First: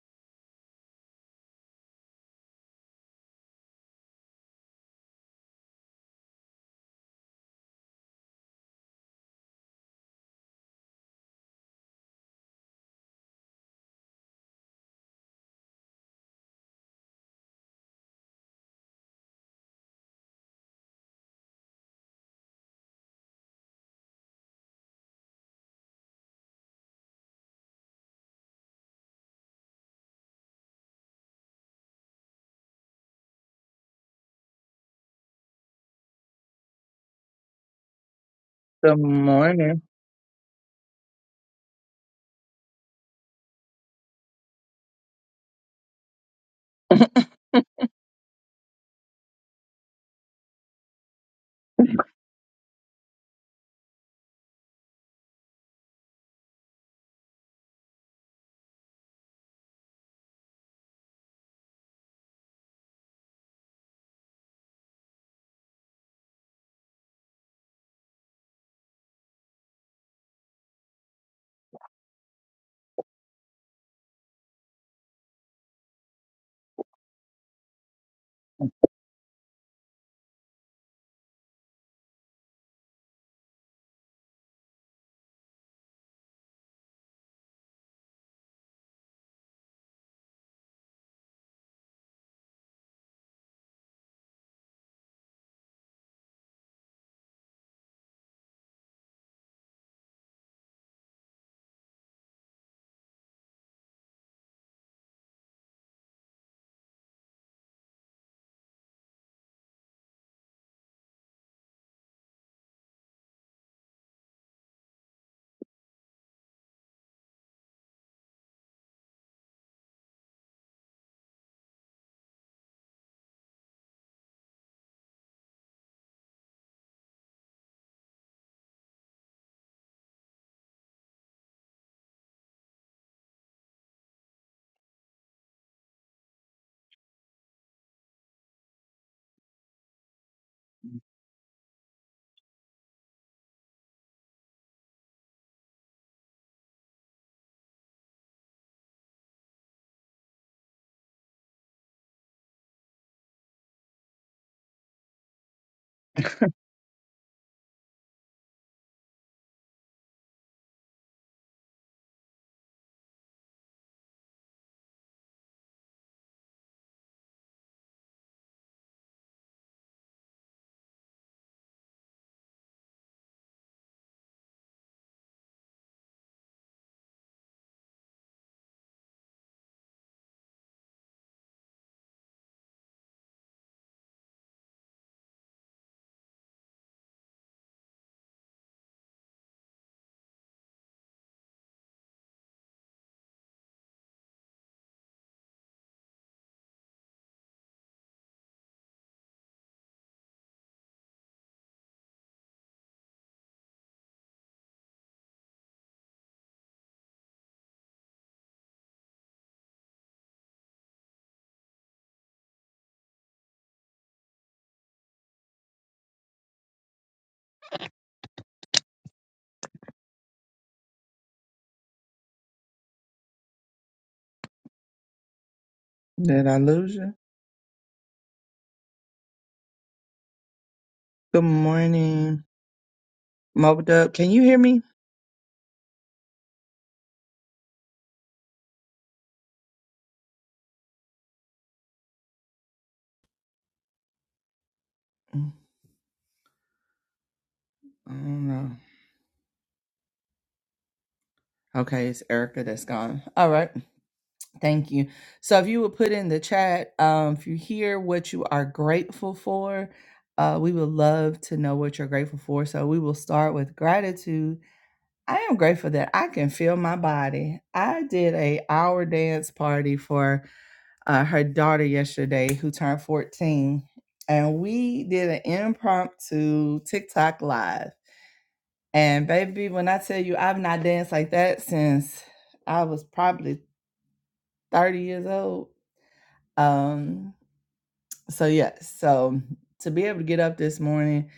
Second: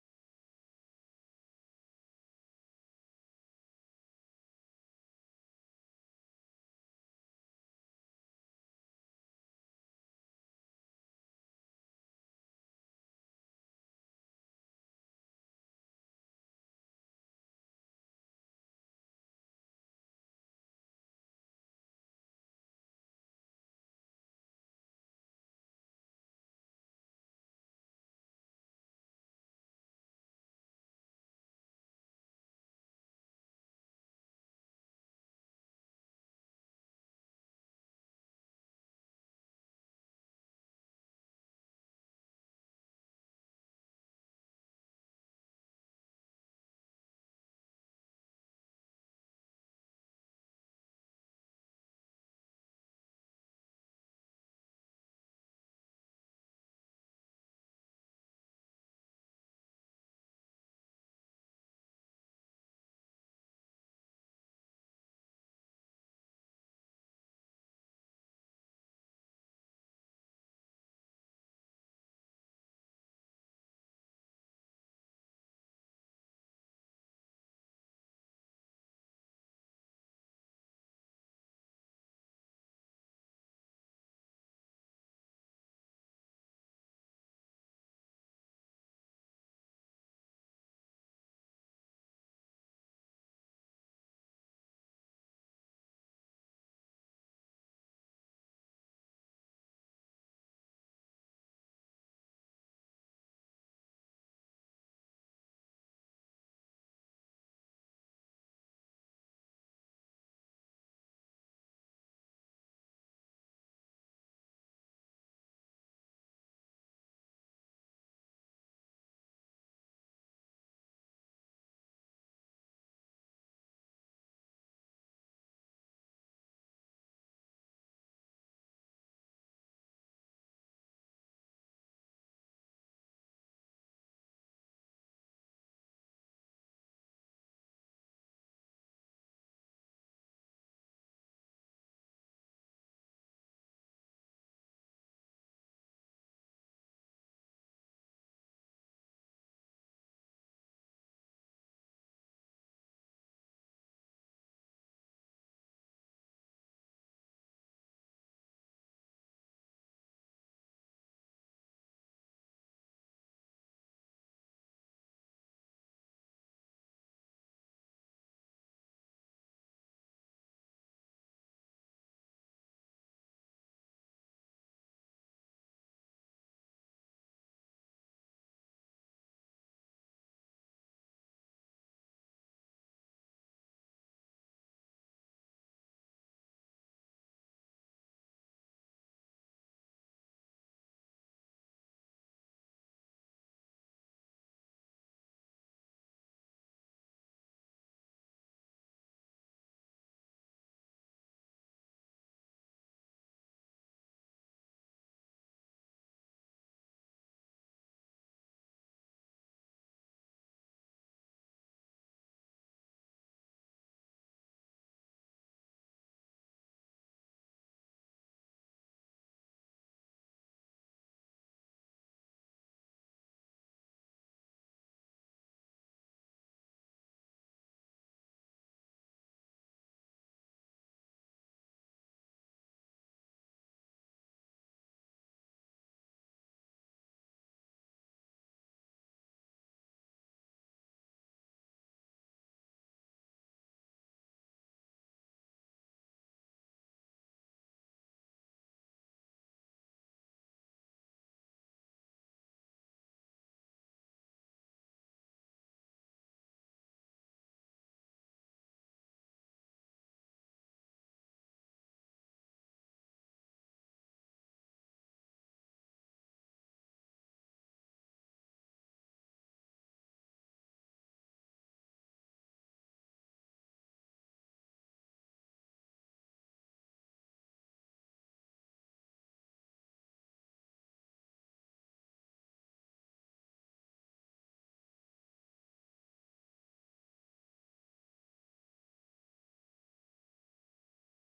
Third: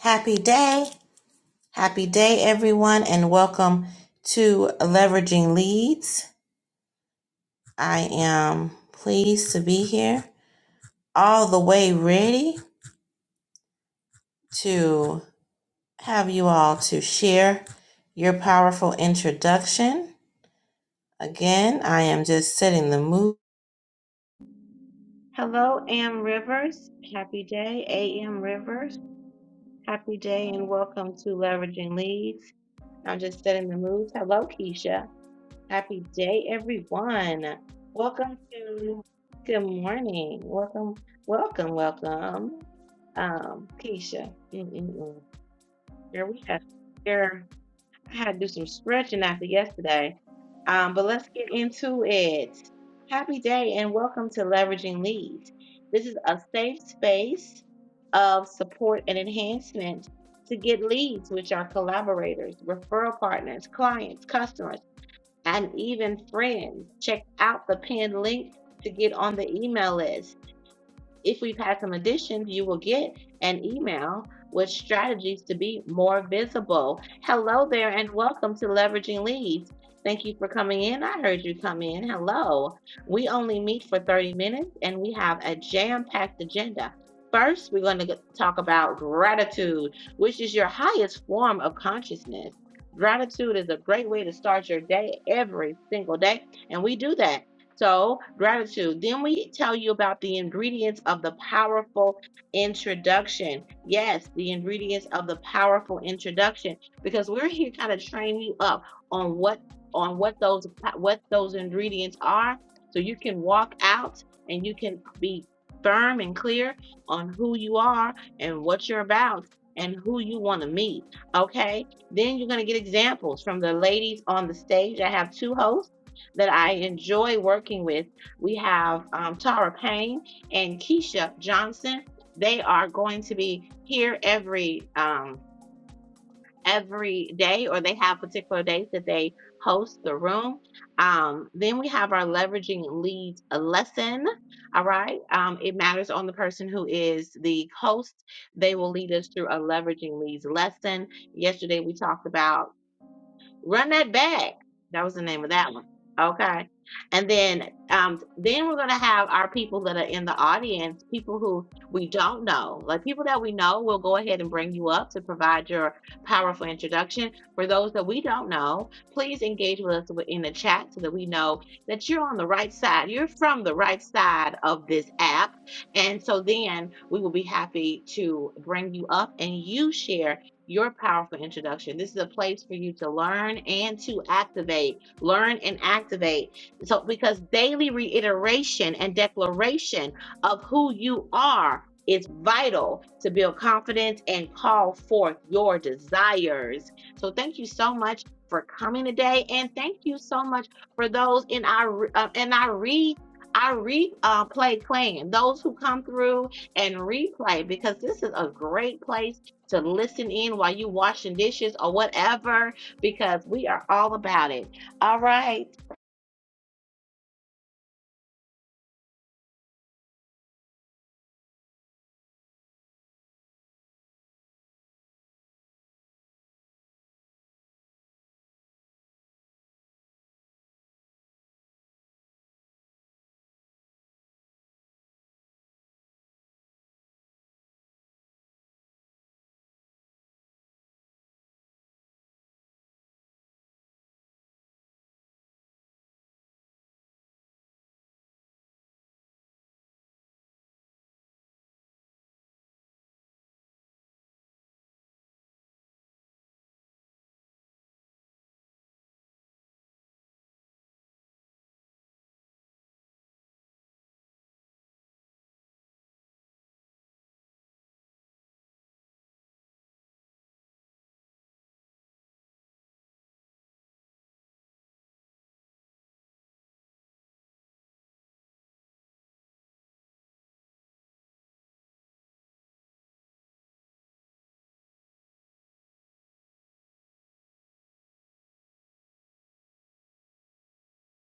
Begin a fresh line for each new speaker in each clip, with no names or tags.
Happy day. Happy day, everyone, and welcome to Leveraging Leads. I am pleased to be here, all the way ready to have you all to share your powerful introduction. Again, I am just setting the mood. Hello, Am Rivers. Happy day, AM Rivers. Happy day, and welcome to Leveraging Leads. I'm just setting the mood. Hello, Keisha. Happy day, everyone. Welcome
Good
to Good
morning.
Morning. Welcome, welcome, welcome. Um, Keisha, Mm-mm-mm. girl, we got girl. I had to do some stretching after yesterday. Um, but let's get into it. Happy day, and welcome to Leveraging Leads. This is a safe space of support and enhancement to get leads, which are collaborators, referral partners, clients, customers and even friends. Check out the pinned link to get on the email list if we've had some additions, you will get an email with strategies to be more visible. Hello there, and welcome to Leveraging Leads. Thank you for coming in. I heard you come in. Hello. We only meet for 30 minutes and we have a jam packed agenda. First, we're going to talk about gratitude, which is your highest form of consciousness. Gratitude is a great way to start your day every single day. And we do that so, gratitude. Then we tell you about the ingredients of the powerful introduction. Yes, the ingredients of the powerful introduction because we're here kind of train you up on what on what those what those ingredients are so you can walk out and you can be firm and clear on who you are and what you're about and who you want to meet. Okay? Then you're going to get examples from the ladies on the stage. I have two hosts that I enjoy working with. We have um, Tara Payne and Keisha Johnson. They are going to be here every um, every day, or they have particular days that they host the room. Um, then we have our leveraging leads lesson. All right, um, it matters on the person who is the host. They will lead us through a leveraging leads lesson. Yesterday we talked about Run that back. That was the name of that one. Okay. And then um then we're gonna have our people that are in the audience, people who we don't know. Like people that we know, we'll go ahead and bring you up to provide your powerful introduction. For those that we don't know, please engage with us in the chat so that we know that you're on the right side. You're from the right side of this app. And so then we will be happy to bring you up and you share your powerful introduction. This is a place for you to learn and to activate, learn and activate. So, because daily reiteration and declaration of who you are is vital to build confidence and call forth your desires. So, thank you so much for coming today, and thank you so much for those in our uh, in our read. our replay uh, play plan, those who come through and replay because this is a great place to listen in while you washing dishes or whatever because we are all about it. All right.
Did I lose you? Good morning. Mob Dub, can you hear me? Mm, I don't know. Okay, it's Erica that's gone. All right. Thank you. So if you would put in the chat, um, if you hear what you are grateful for, uh, we would love to know what you're grateful for. So we will start with gratitude. I am grateful that I can feel my body. I did a hour dance party for uh, her daughter yesterday who turned 14 and we did an impromptu TikTok live. And baby, when I tell you I've not danced like that since I was probably 30 years old. Um so yeah, so to be able to get up this morning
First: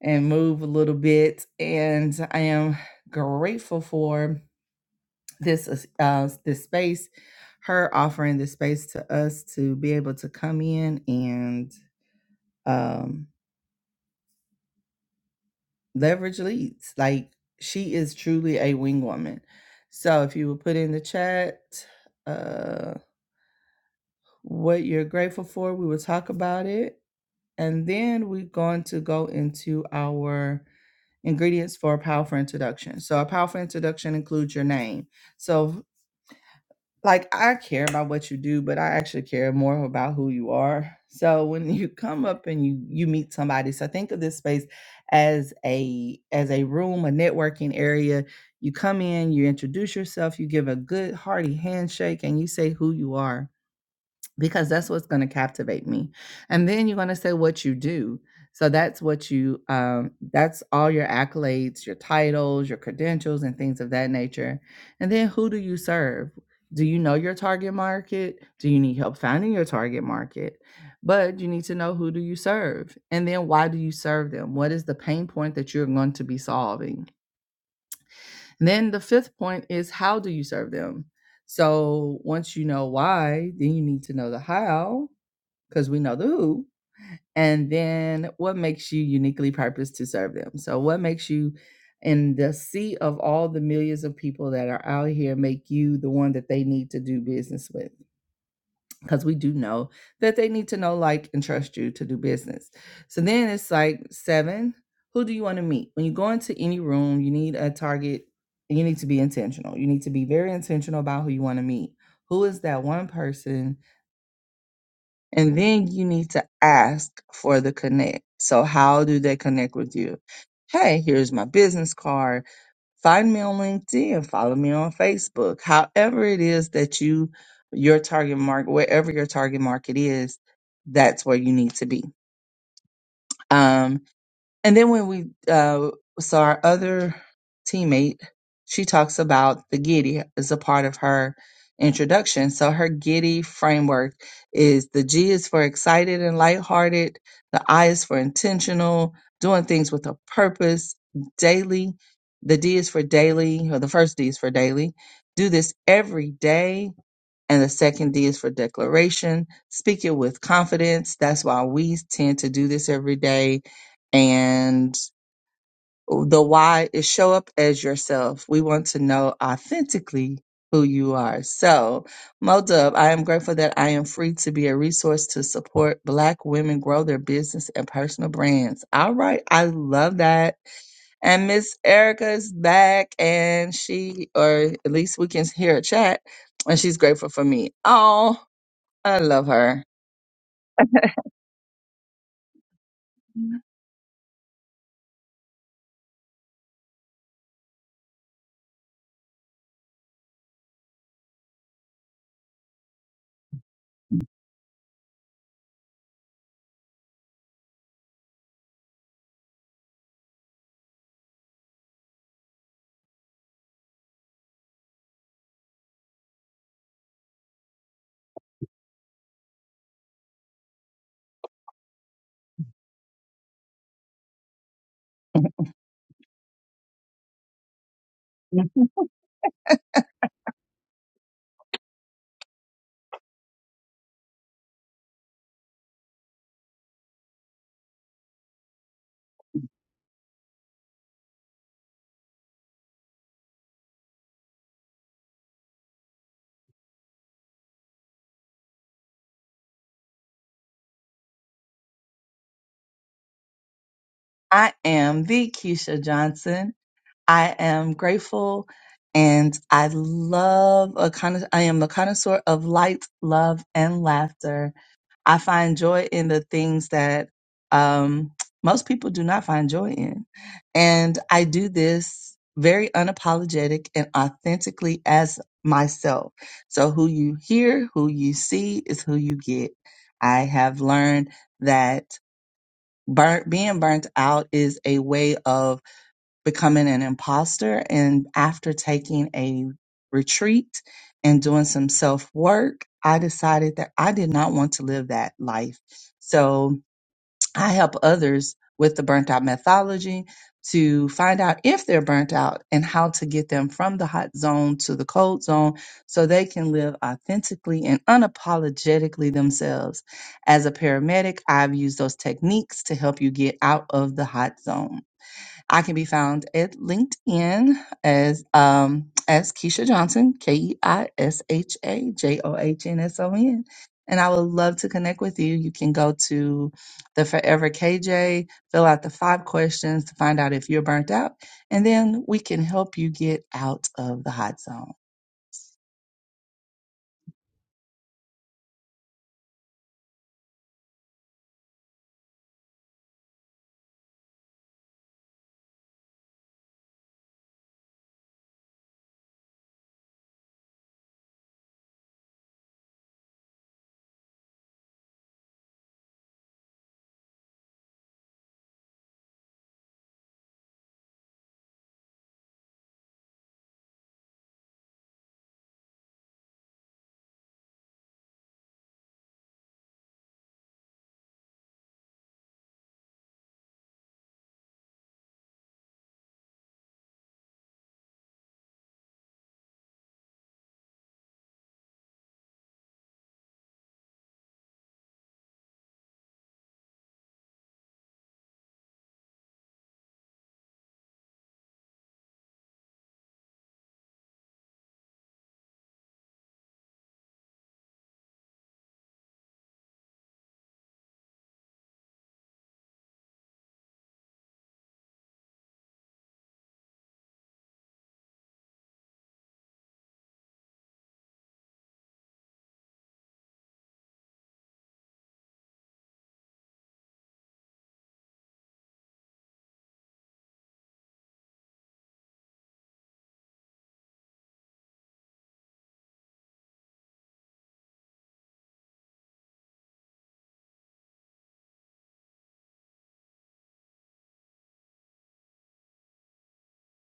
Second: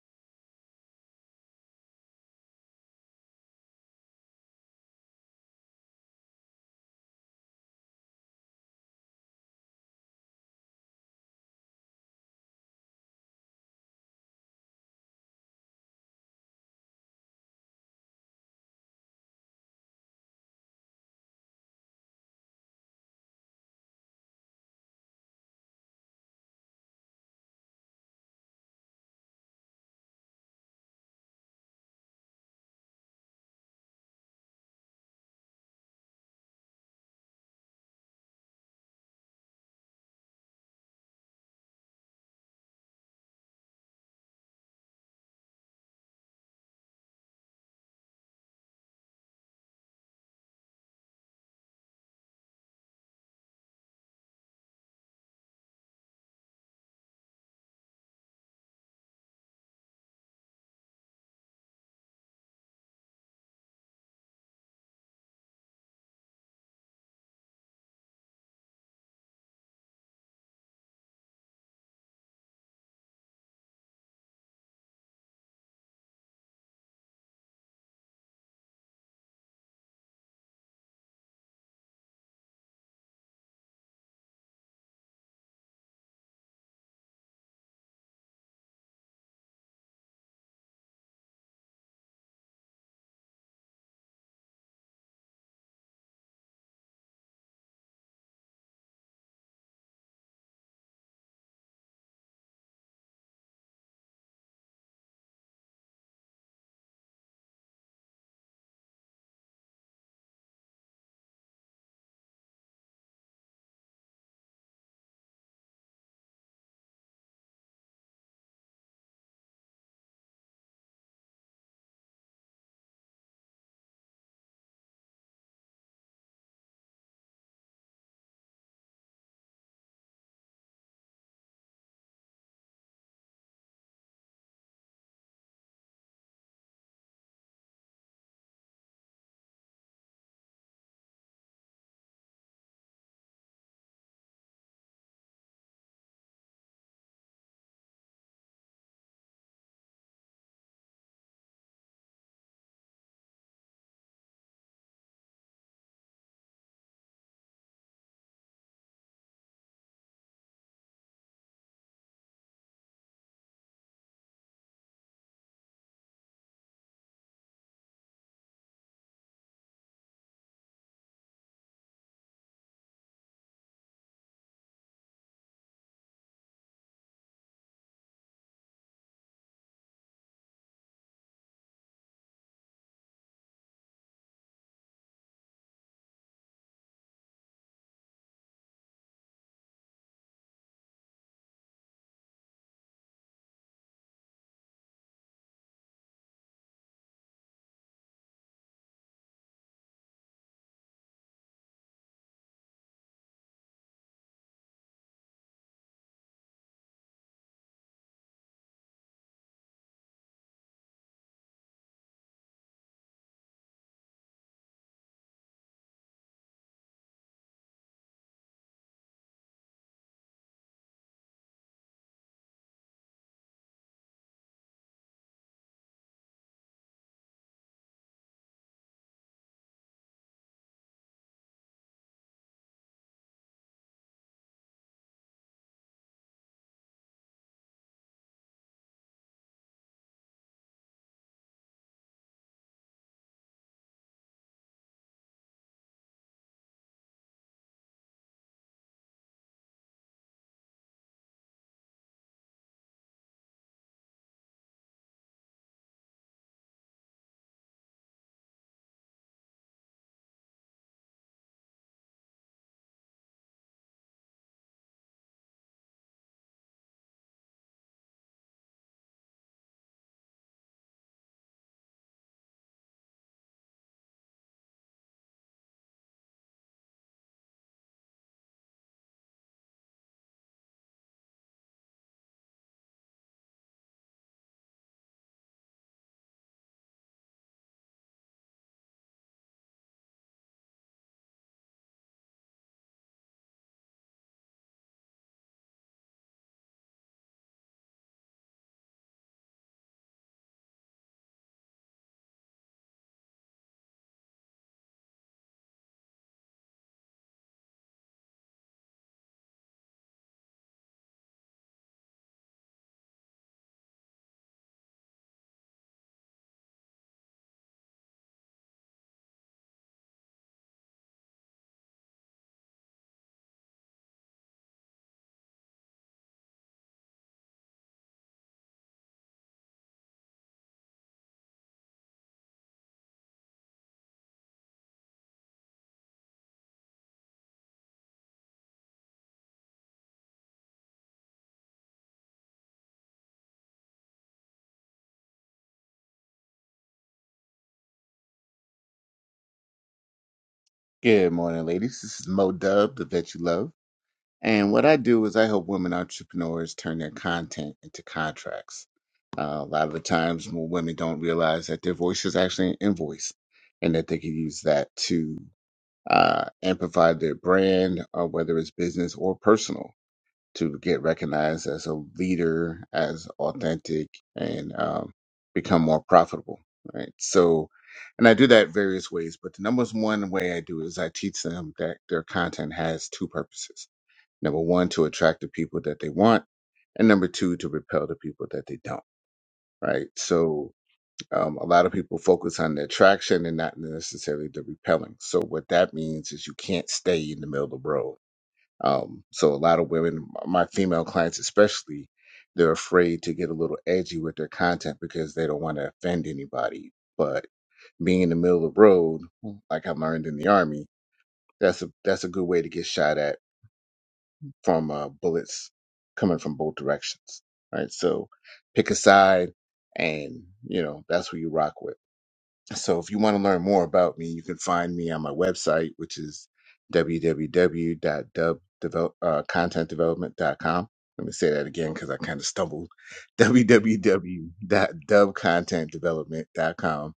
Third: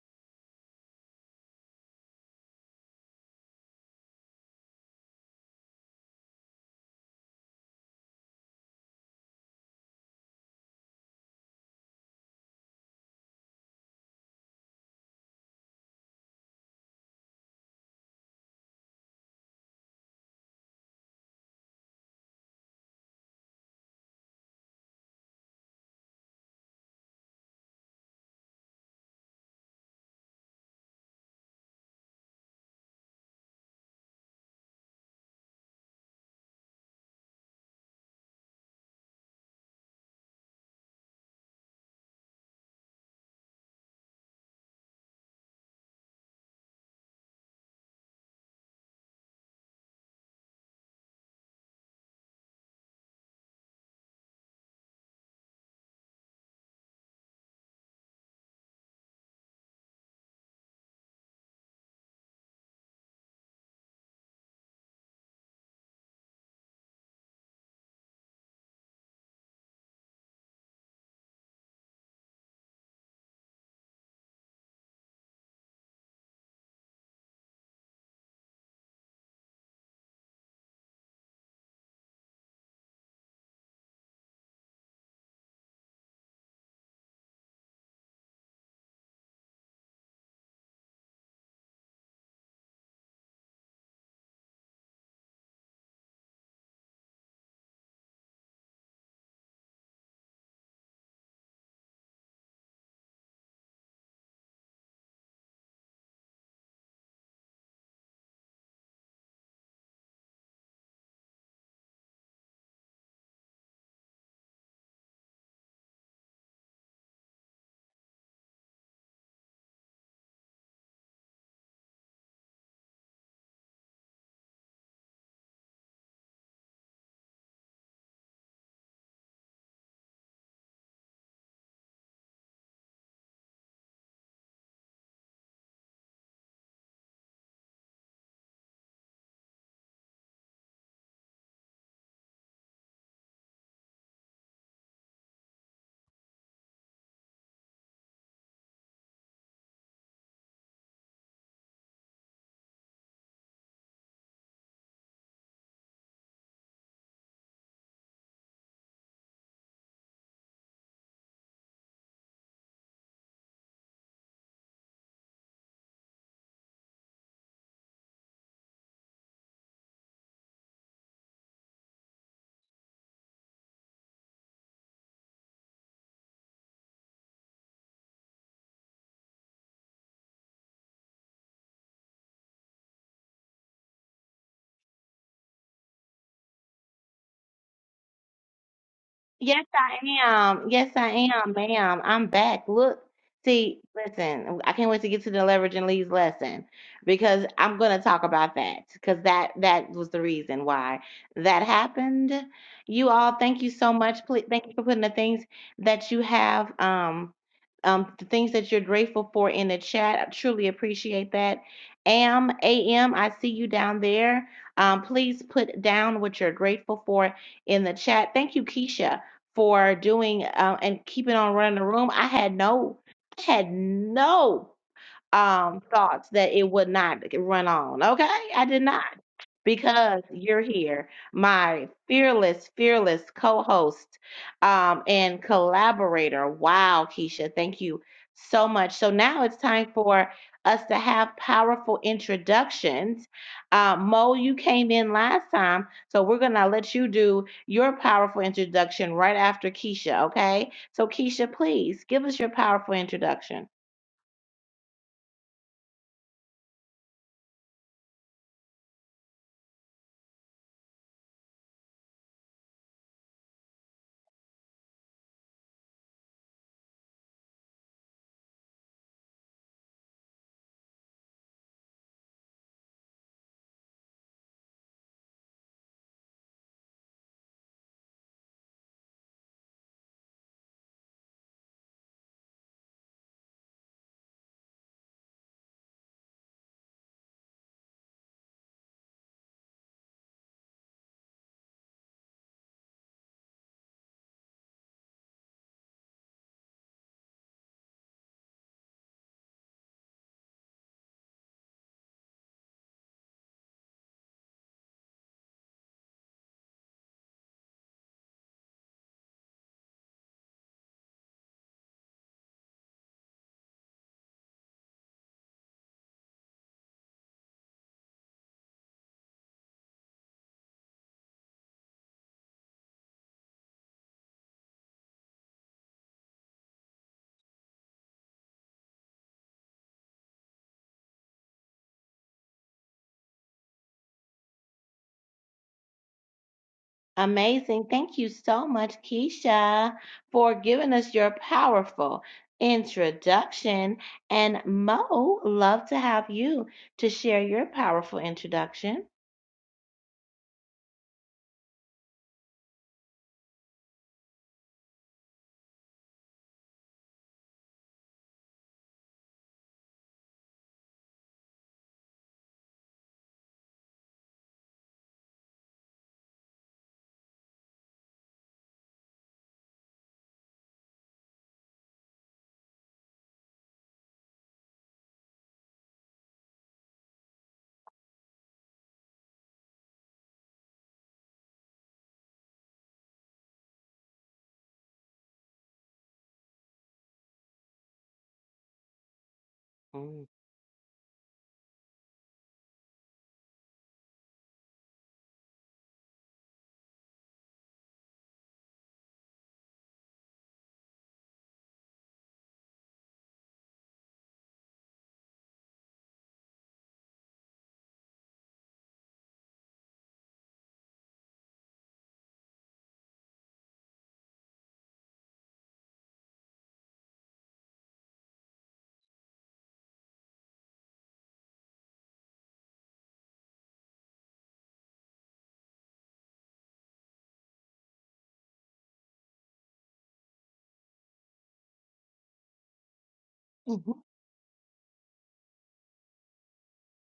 and move a little bit and I am grateful for this uh this space her offering this space to us to be able to come in and um leverage leads. Like she is truly a wing woman. So if you will put in the chat uh what you're grateful for, we will talk about it. And then we're going to go into our ingredients for a powerful introduction. So a powerful introduction includes your name. So like I care about what you do, but I actually care more about who you are. So when you come up and you you meet somebody, so think of this space as a as a room, a networking area. You come in, you introduce yourself, you give a good hearty handshake, and you say who you are because that's what's going to captivate me and then you're going to say what you do so that's what you um, that's all your accolades your titles your credentials and things of that nature and then who do you serve do you know your target market do you need help finding your target market but you need to know who do you serve and then why do you serve them what is the pain point that you're going to be solving and then the fifth point is how do you serve them so once you know why then you need to know the how because we know the who. And then what makes you uniquely purposed to serve them? So, what makes you in the sea of all the millions of people that are out here make you the one that they need to do business with? Because we do know that they need to know, like, and trust you to do business. So then it's like seven, who do you want to meet? When you go into any room, you need a target. You need to be intentional. You need to be very intentional about who you want to meet. Who is that one person and then you need to ask for the connect. So how do they connect with you? Hey, here's my business card. Find me on LinkedIn, follow me on Facebook. However it is that you your target market, wherever your target market is, that's where you need to be. Um, and then when we uh, saw our other teammate, she talks about the Giddy as a part of her introduction. So her Giddy framework is the G is for excited and lighthearted, the I is for intentional, doing things with a purpose, daily. The D is for daily, or the first D is for daily. Do this every day and the second D is for declaration. Speak it with confidence. That's why we tend to do this every day. And the why is show up as yourself. We want to know authentically who you are. So, Modub, I am grateful that I am free to be a resource to support Black women grow their business and personal brands. All right. I love that. And Miss Erica is back and she, or at least we can hear a chat and she's grateful for me. Oh, I love
Yes,
her.
I am. Yes, I am, ma'am. I'm back. Look, see, listen, I can't wait to get to the leverage and leads lesson because I'm going to talk about that because that that was the reason why that happened. You all, thank you so much. Please, thank you for putting the things that you have, um, um, the things that you're grateful for in the chat. I truly appreciate that. Am, a m. I see you down there. Um, please put down what you're grateful for in the chat. Thank you, Keisha for doing uh, and keeping on running the room. I had no, I had no um thoughts that it would not run on. Okay? I did not. Because you're here, my fearless, fearless co-host um and collaborator. Wow, Keisha, thank you so much. So now it's time for us to have powerful introductions. Uh, Mo, you came in last time, so we're gonna let you do your powerful introduction right after Keisha, okay? So Keisha, please give us your powerful introduction.
I am the Keisha Johnson. I am grateful and I love a con- I am a connoisseur of light, love, and laughter. I find joy in the things that um, most people do not find joy in. And I do this very unapologetic and authentically as myself. So who you hear, who you see is who you get. I have learned that burnt, being burnt out is a way of becoming an imposter. And after taking a retreat and doing some self work, I decided that I did not want to live that life. So I help others with the burnt out methodology to find out if they're burnt out and how to get them from the hot zone to the cold zone so they can live authentically and unapologetically themselves. As a paramedic, I've used those techniques to help you get out of the hot zone. I can be found at LinkedIn as um, as Keisha Johnson, K E I S H A J O H N S O N. And I would love to connect with you. You can go to the Forever KJ, fill out the five questions to find out if you're burnt out, and then we can help you get out of the hot zone.
Amazing. Thank you so much, Keisha, for giving us your powerful introduction. And Mo, love to have you to share your powerful introduction.
Good morning, ladies. This is Mo Dub, the vet you love. And what I do is I help women entrepreneurs turn their content into contracts. Uh, a lot of the times, when women don't realize that their voice is actually an invoice and that they can use that to uh, amplify their brand, or whether it's business or personal to get recognized as a leader, as authentic, and um, become more profitable. Right. So, and I do that various ways, but the number one way I do is I teach them that their content has two purposes. Number one, to attract the people that they want, and number two, to repel the people that they don't. Right.
Mm.
So, um, a lot of people focus on the attraction and not necessarily the repelling. So, what that means is you can't stay in the middle of the road um, so a lot of women, my female clients especially, they're afraid to get a little edgy with their content because they don't want to offend anybody. But being in the middle of the road, like I learned in the army, that's a that's a good way to get shot at from uh, bullets coming from both directions. Right. So pick a side, and you know that's who you rock with. So if you want to learn more about me, you can find me on my website, which is w w w dot dub content development dot com. Let me say that again because I kind of stumbled. w w w dot dub content development dot com.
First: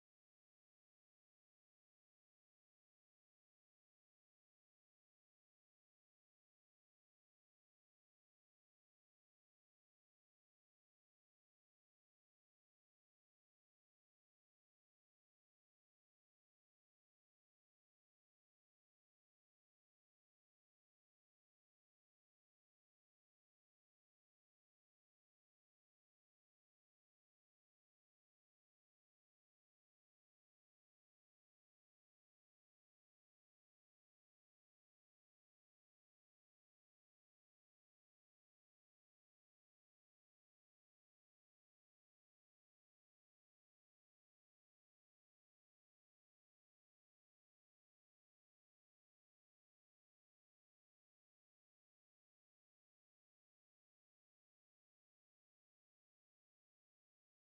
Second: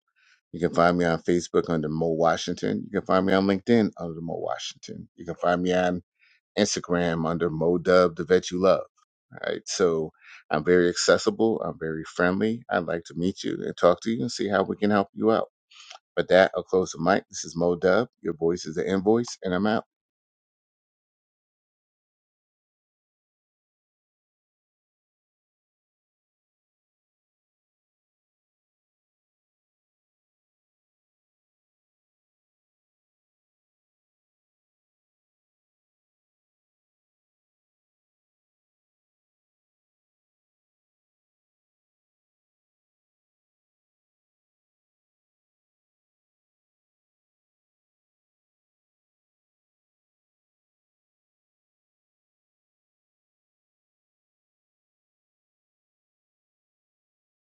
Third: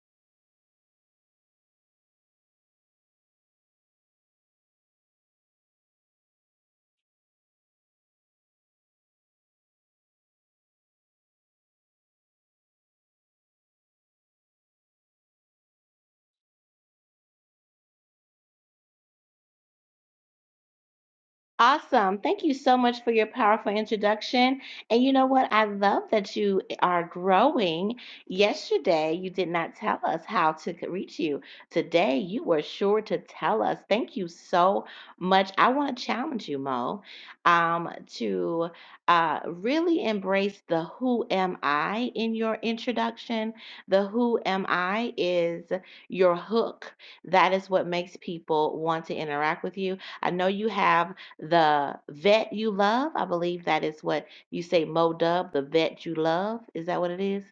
You can find me on Facebook under Mo Washington. You can find me on LinkedIn under Mo Washington. You can find me on Instagram under Mo Dub, the vet you love. All right. So I'm very accessible. I'm very friendly. I'd like to meet you and talk to you and see how we can help you out. But that, I'll close the mic. This is Mo Dub. Your voice is the invoice, and I'm out.
Awesome. Thank you so much for your powerful introduction. And you know what? I love that you are growing. Yesterday, you did not tell us how to c- reach you. Today, you were sure to tell us. Thank you so much. I want to challenge you, Mo, um, to uh, really embrace the who am I in your introduction. The who am I is your hook. That is what makes people want to interact with you. I know you have the vet you love. I believe that is what you say, Mo Dub, the vet you love. Is that what it is?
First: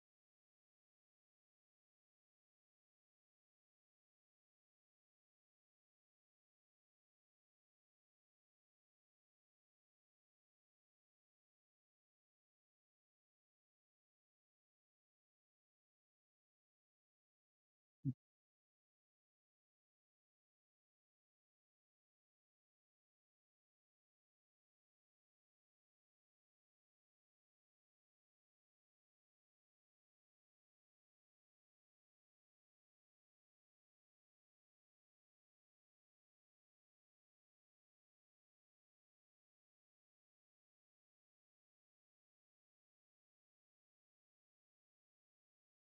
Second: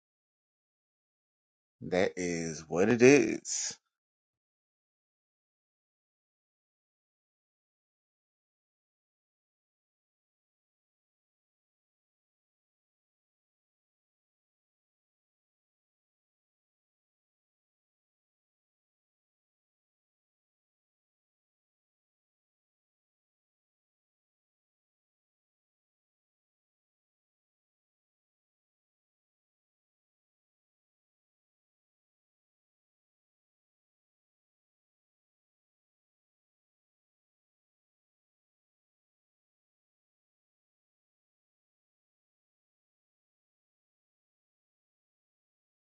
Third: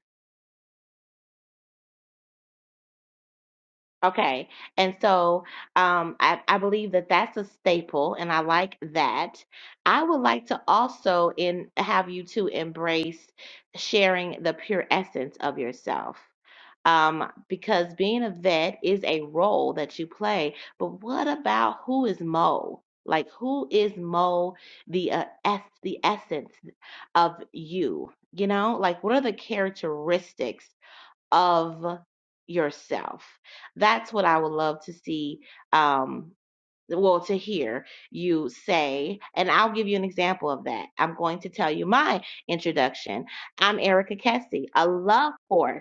That is what it is.
Okay. And so um, I, I believe that that's a staple, and I like that. I would like to also in have you to embrace sharing the pure essence of yourself. um, because being a vet is a role that you play. But what about who is Mo? Like, who is Mo, the uh, es- the essence of you? You know, like, what are the characteristics of yourself? That's what I would love to see. Um, well, to hear you say, and I'll give you an example of that. I'm going to tell you my introduction. I'm Erica Kessie, a love horse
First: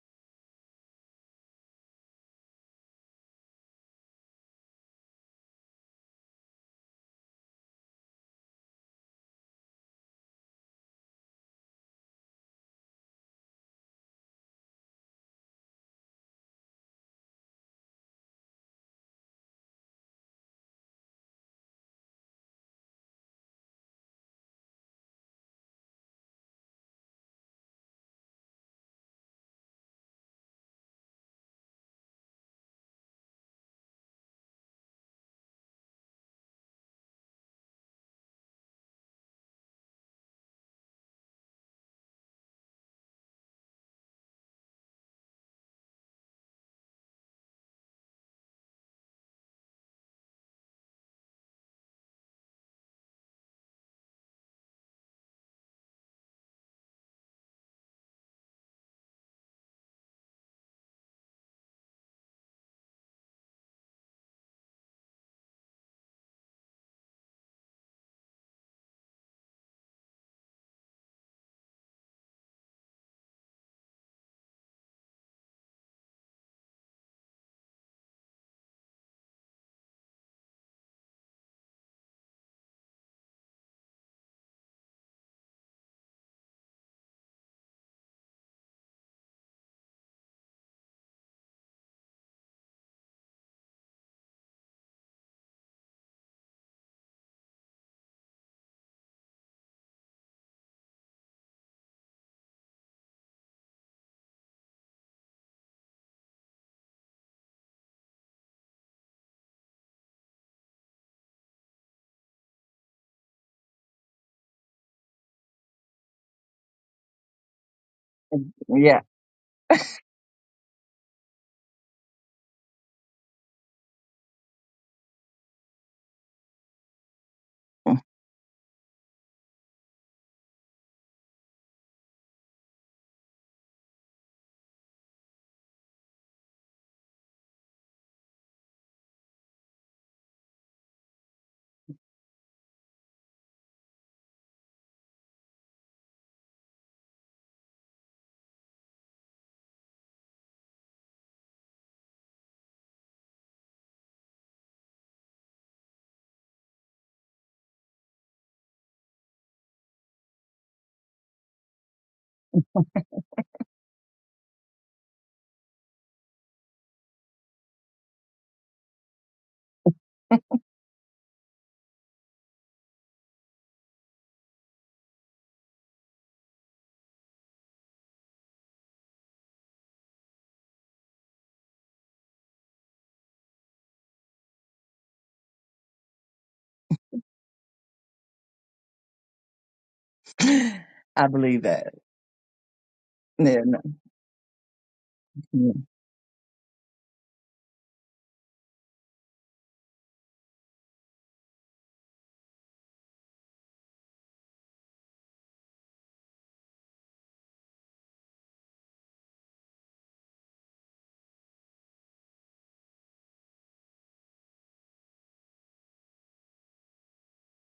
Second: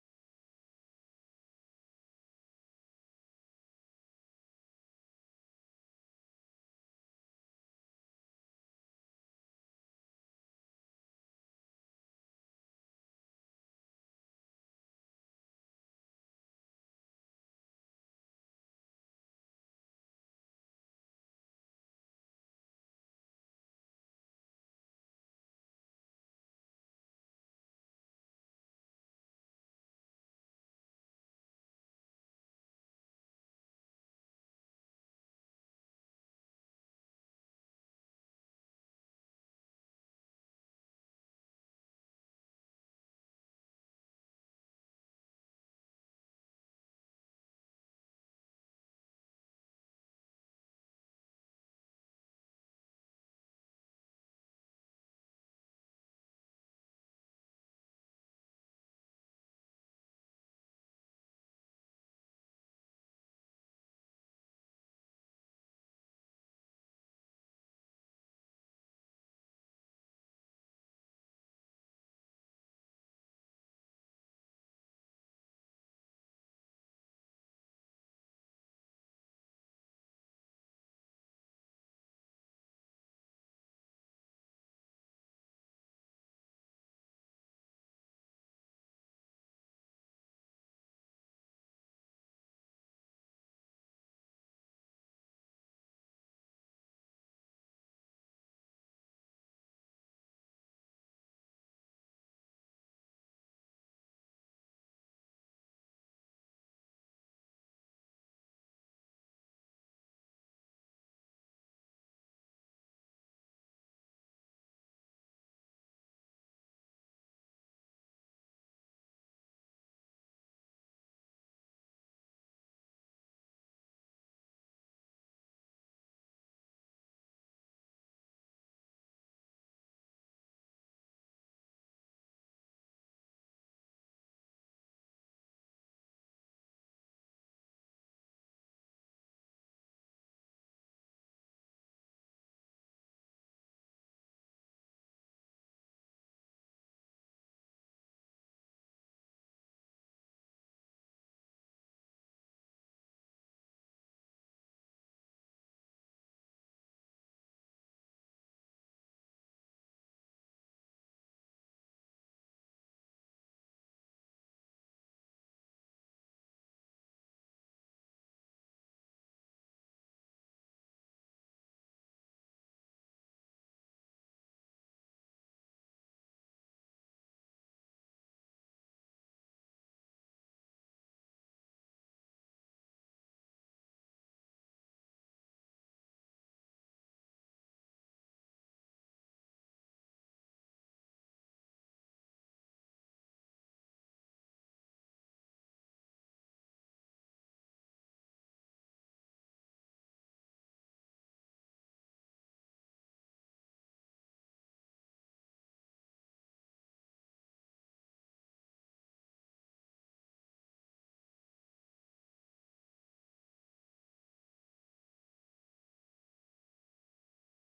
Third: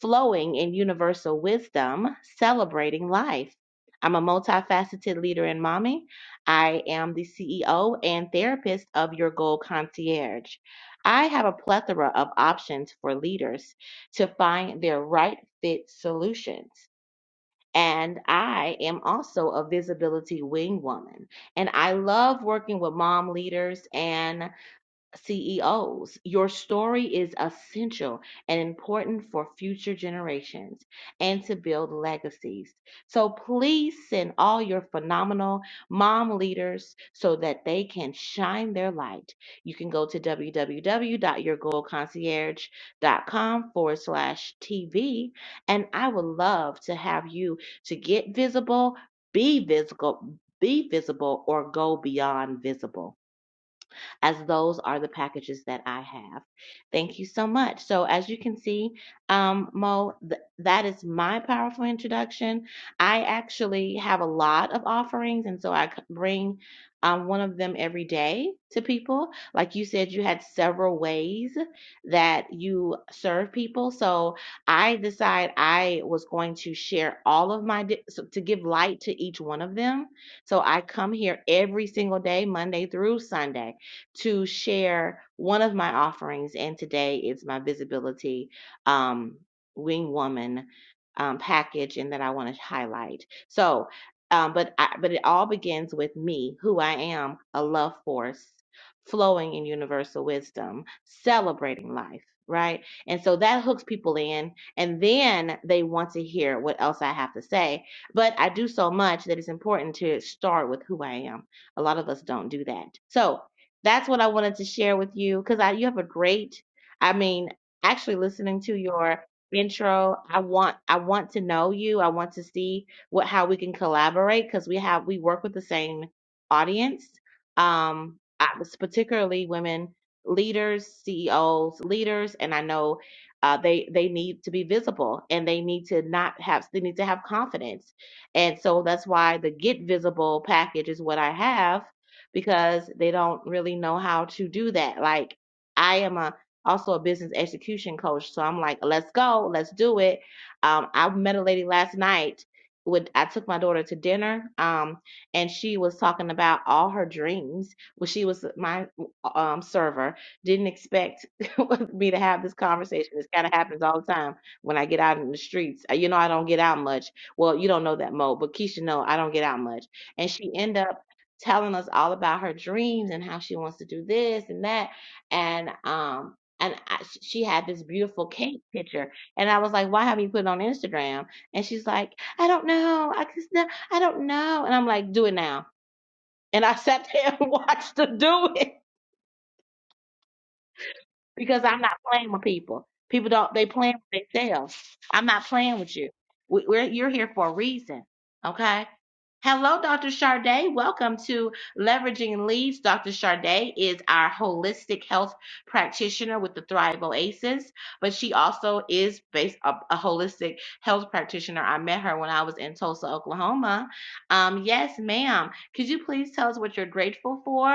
flowing in universal wisdom, celebrating life. I'm a multifaceted leader and mommy. I am the CEO and therapist of Your Goal Concierge. I have a plethora of options for leaders to find their right fit solutions. And I am also a visibility wing woman. And I love working with mom leaders. and. CEOs. Your story is essential and important for future generations and to build legacies. So please send all your phenomenal mom leaders so that they can shine their light. You can go to www.yourgoalconcierge.com forward slash TV. And I would love to have you to get visible, be visible, be visible, or go beyond visible as those are the packages that I have. Thank you so much. So, as you can see, um, Mo, th- that is my powerful introduction. I actually have a lot of offerings, and so I bring um, one of them every day to people. Like you said, you had several ways that you serve people. So, I decide I was going to share all of my so to give light to each one of them. So I come here every single day, Monday through Sunday to share one of my offerings, and today is my visibility um, wing woman um, package, and that I want to highlight. So, um, but I, but it all begins with me, who I am, a love force flowing in universal wisdom, celebrating life, right? And so that hooks people in, and then they want to hear what else I have to say. But I do so much that it's important to start with who I am. A lot of us don't do that. So that's what I wanted to share with you because I you have a great, I mean, actually listening to
Yeah.
your intro, I want I want to know you. I want to see what how we can collaborate because we have we work with the same audience. Um, I was particularly women leaders, CEOs, leaders, and I know uh, they they need to be visible and they need to not have they need to have confidence, and so that's why the get visible package is what I have because they don't really know how to do that. Like I am a also a business execution coach, so I'm like, let's go, let's do it. Um, I met a lady last night. With I took my daughter to dinner, um, and she was talking about all her dreams. Well, she was my um server. Didn't expect me to have this conversation. This kind of happens all the time when I get out in the streets. Uh, You know, I don't get out much. Well, you don't know that Mo, but Keisha know I don't get out much. And she ended up telling us all about her dreams and how she wants to do this and that and um and I, she had this beautiful cake picture and i was like why haven't you put it on instagram and she's like i don't know i just no, i don't know and i'm like do it now and i sat there and watched her do it
I believe
because i'm
that.
not playing with people people don't
Yeah,
they
no.
playing with themselves i'm not
yeah,
playing with you we, we're, you're here for a reason okay Hello, Dr. Charday. Welcome to Leveraging Leads. Dr. Charday is our holistic health practitioner with the Thrive Oasis, but she also is based a, a holistic health practitioner. I met her when I was in Tulsa, Oklahoma. Um, yes, ma'am. Could you please tell us what you're grateful for?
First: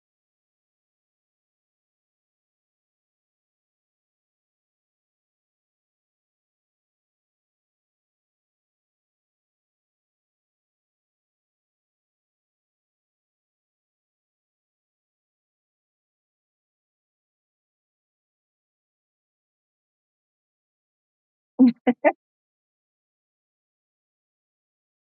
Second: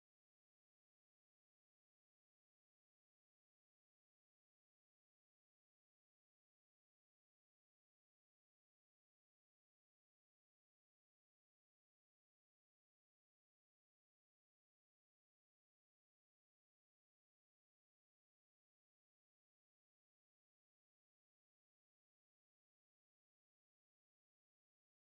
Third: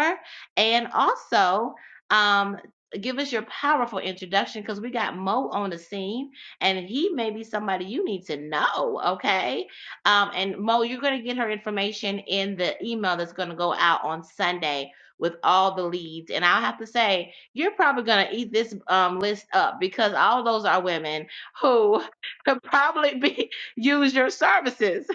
And also, um, give us your powerful introduction because we got Mo on the scene and he may be somebody you need to know, okay? Um, and Mo, you're going to get her information in the email that's going to go out on Sunday with all the leads. And I'll have to say, you're probably going to eat this um, list up because all those are women who could probably be use your services.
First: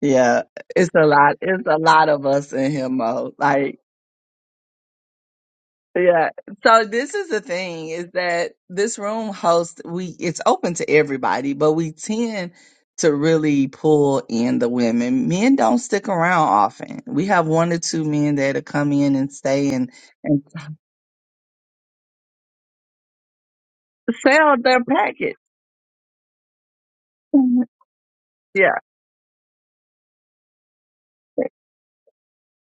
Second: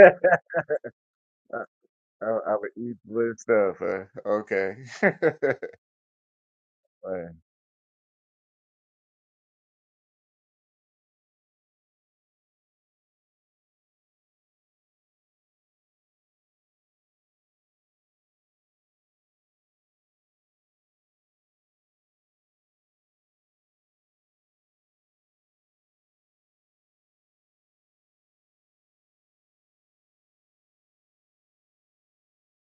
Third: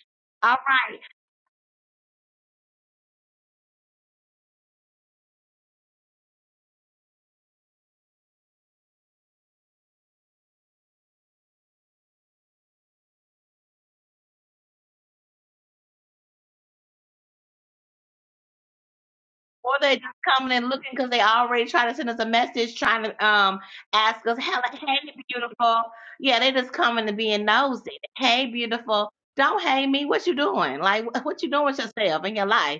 Yeah,
All right.
it's a lot.
Uh,
It's a lot of
Oh,
us
I would
in here,
eat
Mo.
blue stuff.
Like,
Huh? Okay. Wait.
yeah. So this is the thing: is that this room host we it's open to everybody, but we tend to really pull in the women. Men don't stick around often. We have one or two men that'll come in and
Or
stay and
they're just
and
coming and looking because they already try to send us a message trying to um, ask us,
sell
"Hella-
their
hey,
package.
beautiful. Yeah, they just coming to being nosy. Hey,
yeah.
beautiful. Don't hate me. What you doing? Like, wh- what you doing with yourself in your life?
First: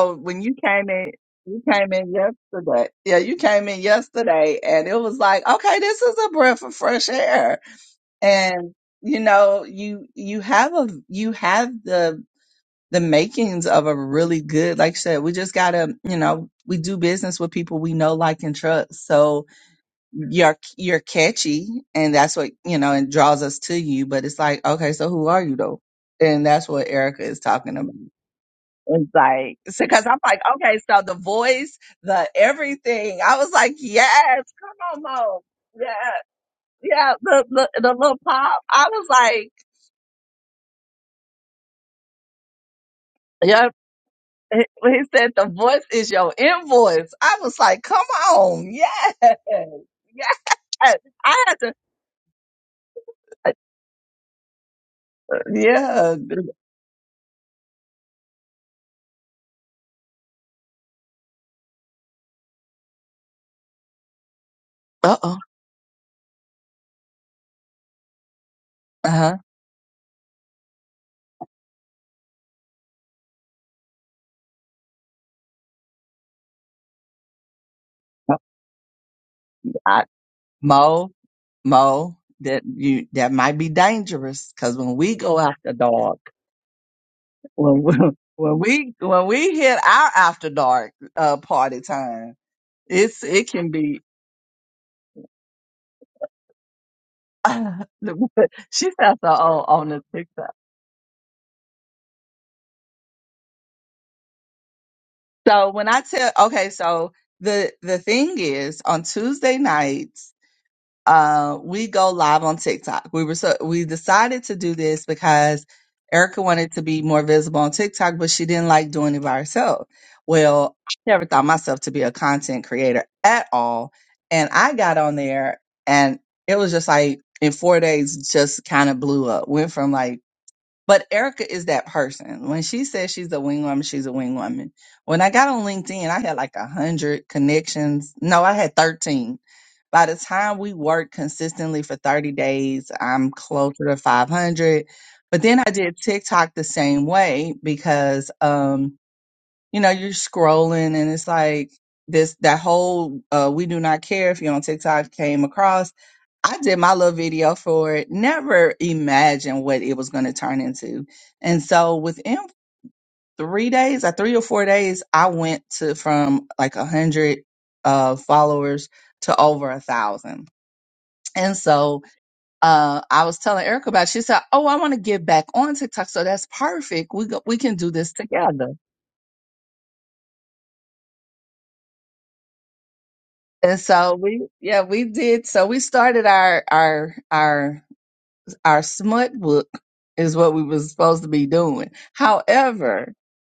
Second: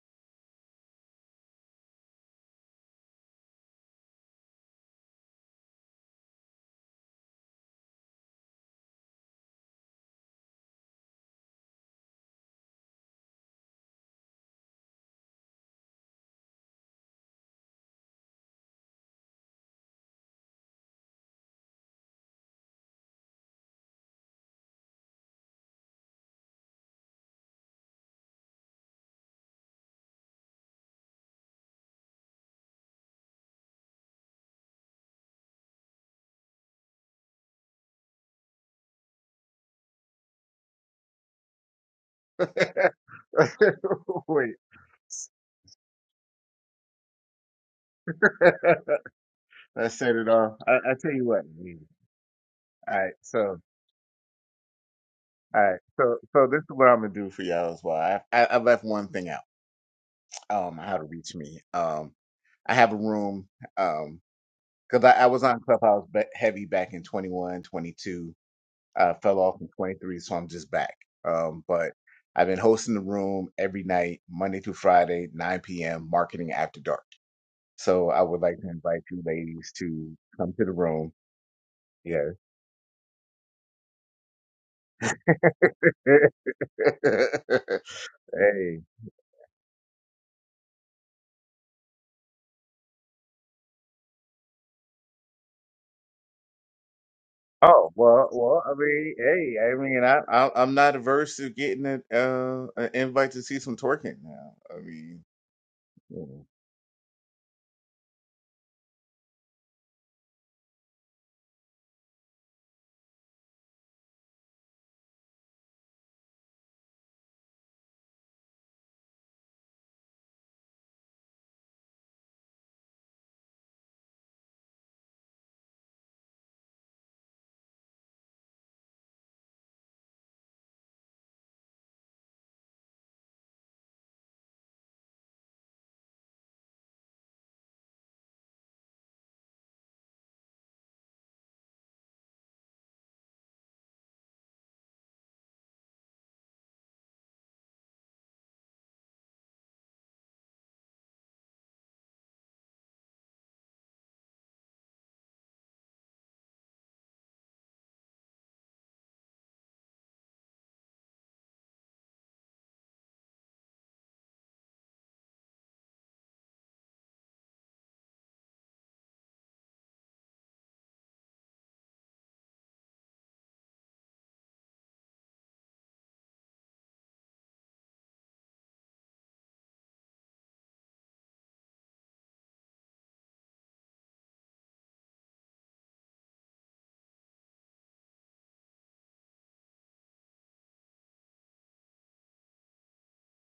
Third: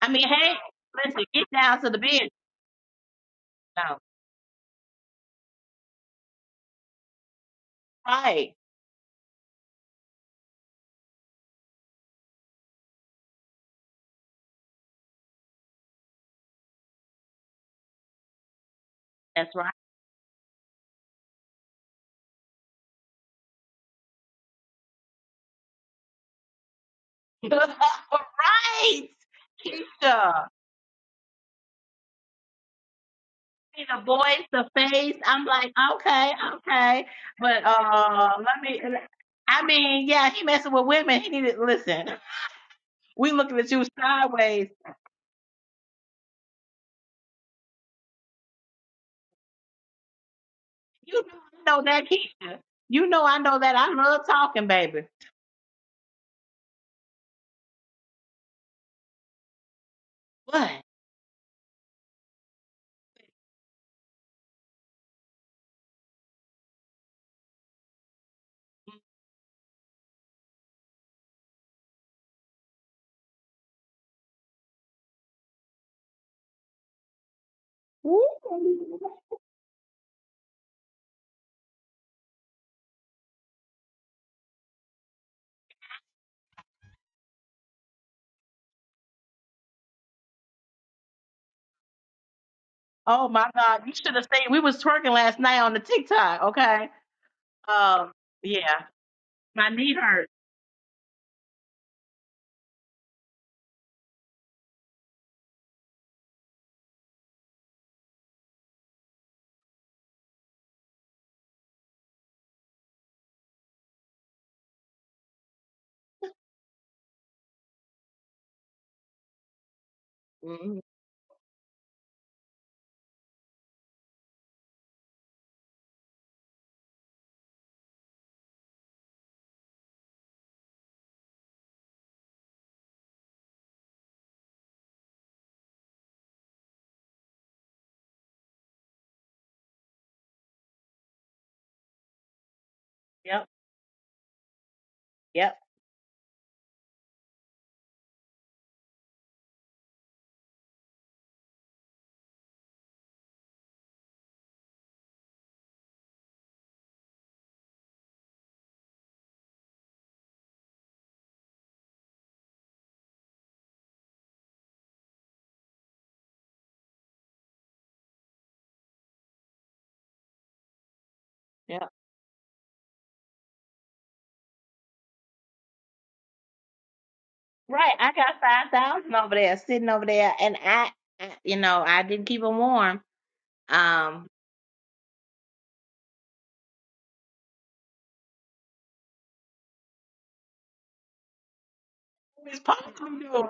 I mean,
when
hey,
you came in,
listen, get
you
down to
came
the
in
business
yesterday. Yeah, you came in
now.
yesterday and it was like, okay, this is a breath of fresh air.
Right.
And you know, you you have a you have the the makings of a really good, like I said, we just gotta, you know, we do business with people we know, like and trust. So
That's right.
you're you're catchy and that's what, you know, and draws us to you. But it's like, okay, so who are you though? And that's what Erica is talking about.
right.
It's like, because I'm like,
Keisha.
okay, so the voice, the everything. I was like,
See the
yes,
voice, the
come on,
face.
Mo.
I'm like,
Yeah,
okay, okay.
yeah, the,
But
the, the little
uh let
pop.
me
I was like,
I mean, yeah, he messing with women. He needed listen. We looking
yeah,
at you
Wait.
he
sideways.
he said the voice is your invoice. I was like, come on, yes, yes.
Let's set it off. I, I tell
You
you what.
I had to,
know I know that Keisha.
All
You
right.
know I know
So,
that. I love talking, baby.
all right.
yeah.
So, so this is what I'm gonna do for y'all as well. I, I, I left one thing out.
What?
Um, how to reach me. Um, I have a room. Um, because I,
Uh
I
oh.
was on Clubhouse ba- heavy back in 21, 22 I
Uh
fell off in 23, so I'm just back. Um, but I've been hosting the room every night, Monday through Friday, 9 p.m., marketing after dark. So I
huh.
would like to invite you ladies
I,
to come to the
Mo,
room.
Mo,
Yes.
that you, that might be dangerous because when we go after dogs.
hey.
when we, when we when we hit our after dark uh party time, it's
Oh my
it can
God. You
be.
should have seen we was twerking last night on the TikTok, okay?
Oh
Um,
well, well.
yeah.
I
she
mean,
sounds so
hey.
old
My
I
on
knee
mean,
the
I,
hurt.
I
TikTok.
I'm not averse to getting a, uh, an invite to see some twerking. Now, I mean,
So when I
you
tell,
know.
okay, so the the thing is on Tuesday nights. uh, we go live on TikTok. We were so we decided to do this because Erica wanted to be more visible on TikTok, but she didn't like doing it by herself. Well,
hmm
I never thought myself to be a content creator at all, and I got on there, and it was just like in four days, just kind of blew up. Went from like, but Erica is that person. When she says she's a wing woman, she's a wing woman. When I got on LinkedIn, I had like a hundred connections. No, I had thirteen by the time we worked consistently for 30 days, I'm
Yep,
closer to 500. But
yep,
then I did TikTok the same way because, um, you know, you're scrolling and it's like this, that whole, uh, we do not care if you're on TikTok came across. I did my little video for it. Never imagined what it was going to turn into. And so within three days, or three or four days, I went to from like a hundred, uh, followers to over a thousand and
yep.
so uh, I was telling Erica about. It. She said, "Oh, I want to get back on TikTok, so that's perfect. We go, we can do
Right. I
this
got five
together."
thousand over there, sitting over there, and I, I you know, I didn't keep them warm.
And so
Um,
we, yeah, we did. So we started our our our our smut book is what we were supposed to be doing.
it's possible
However,
doing.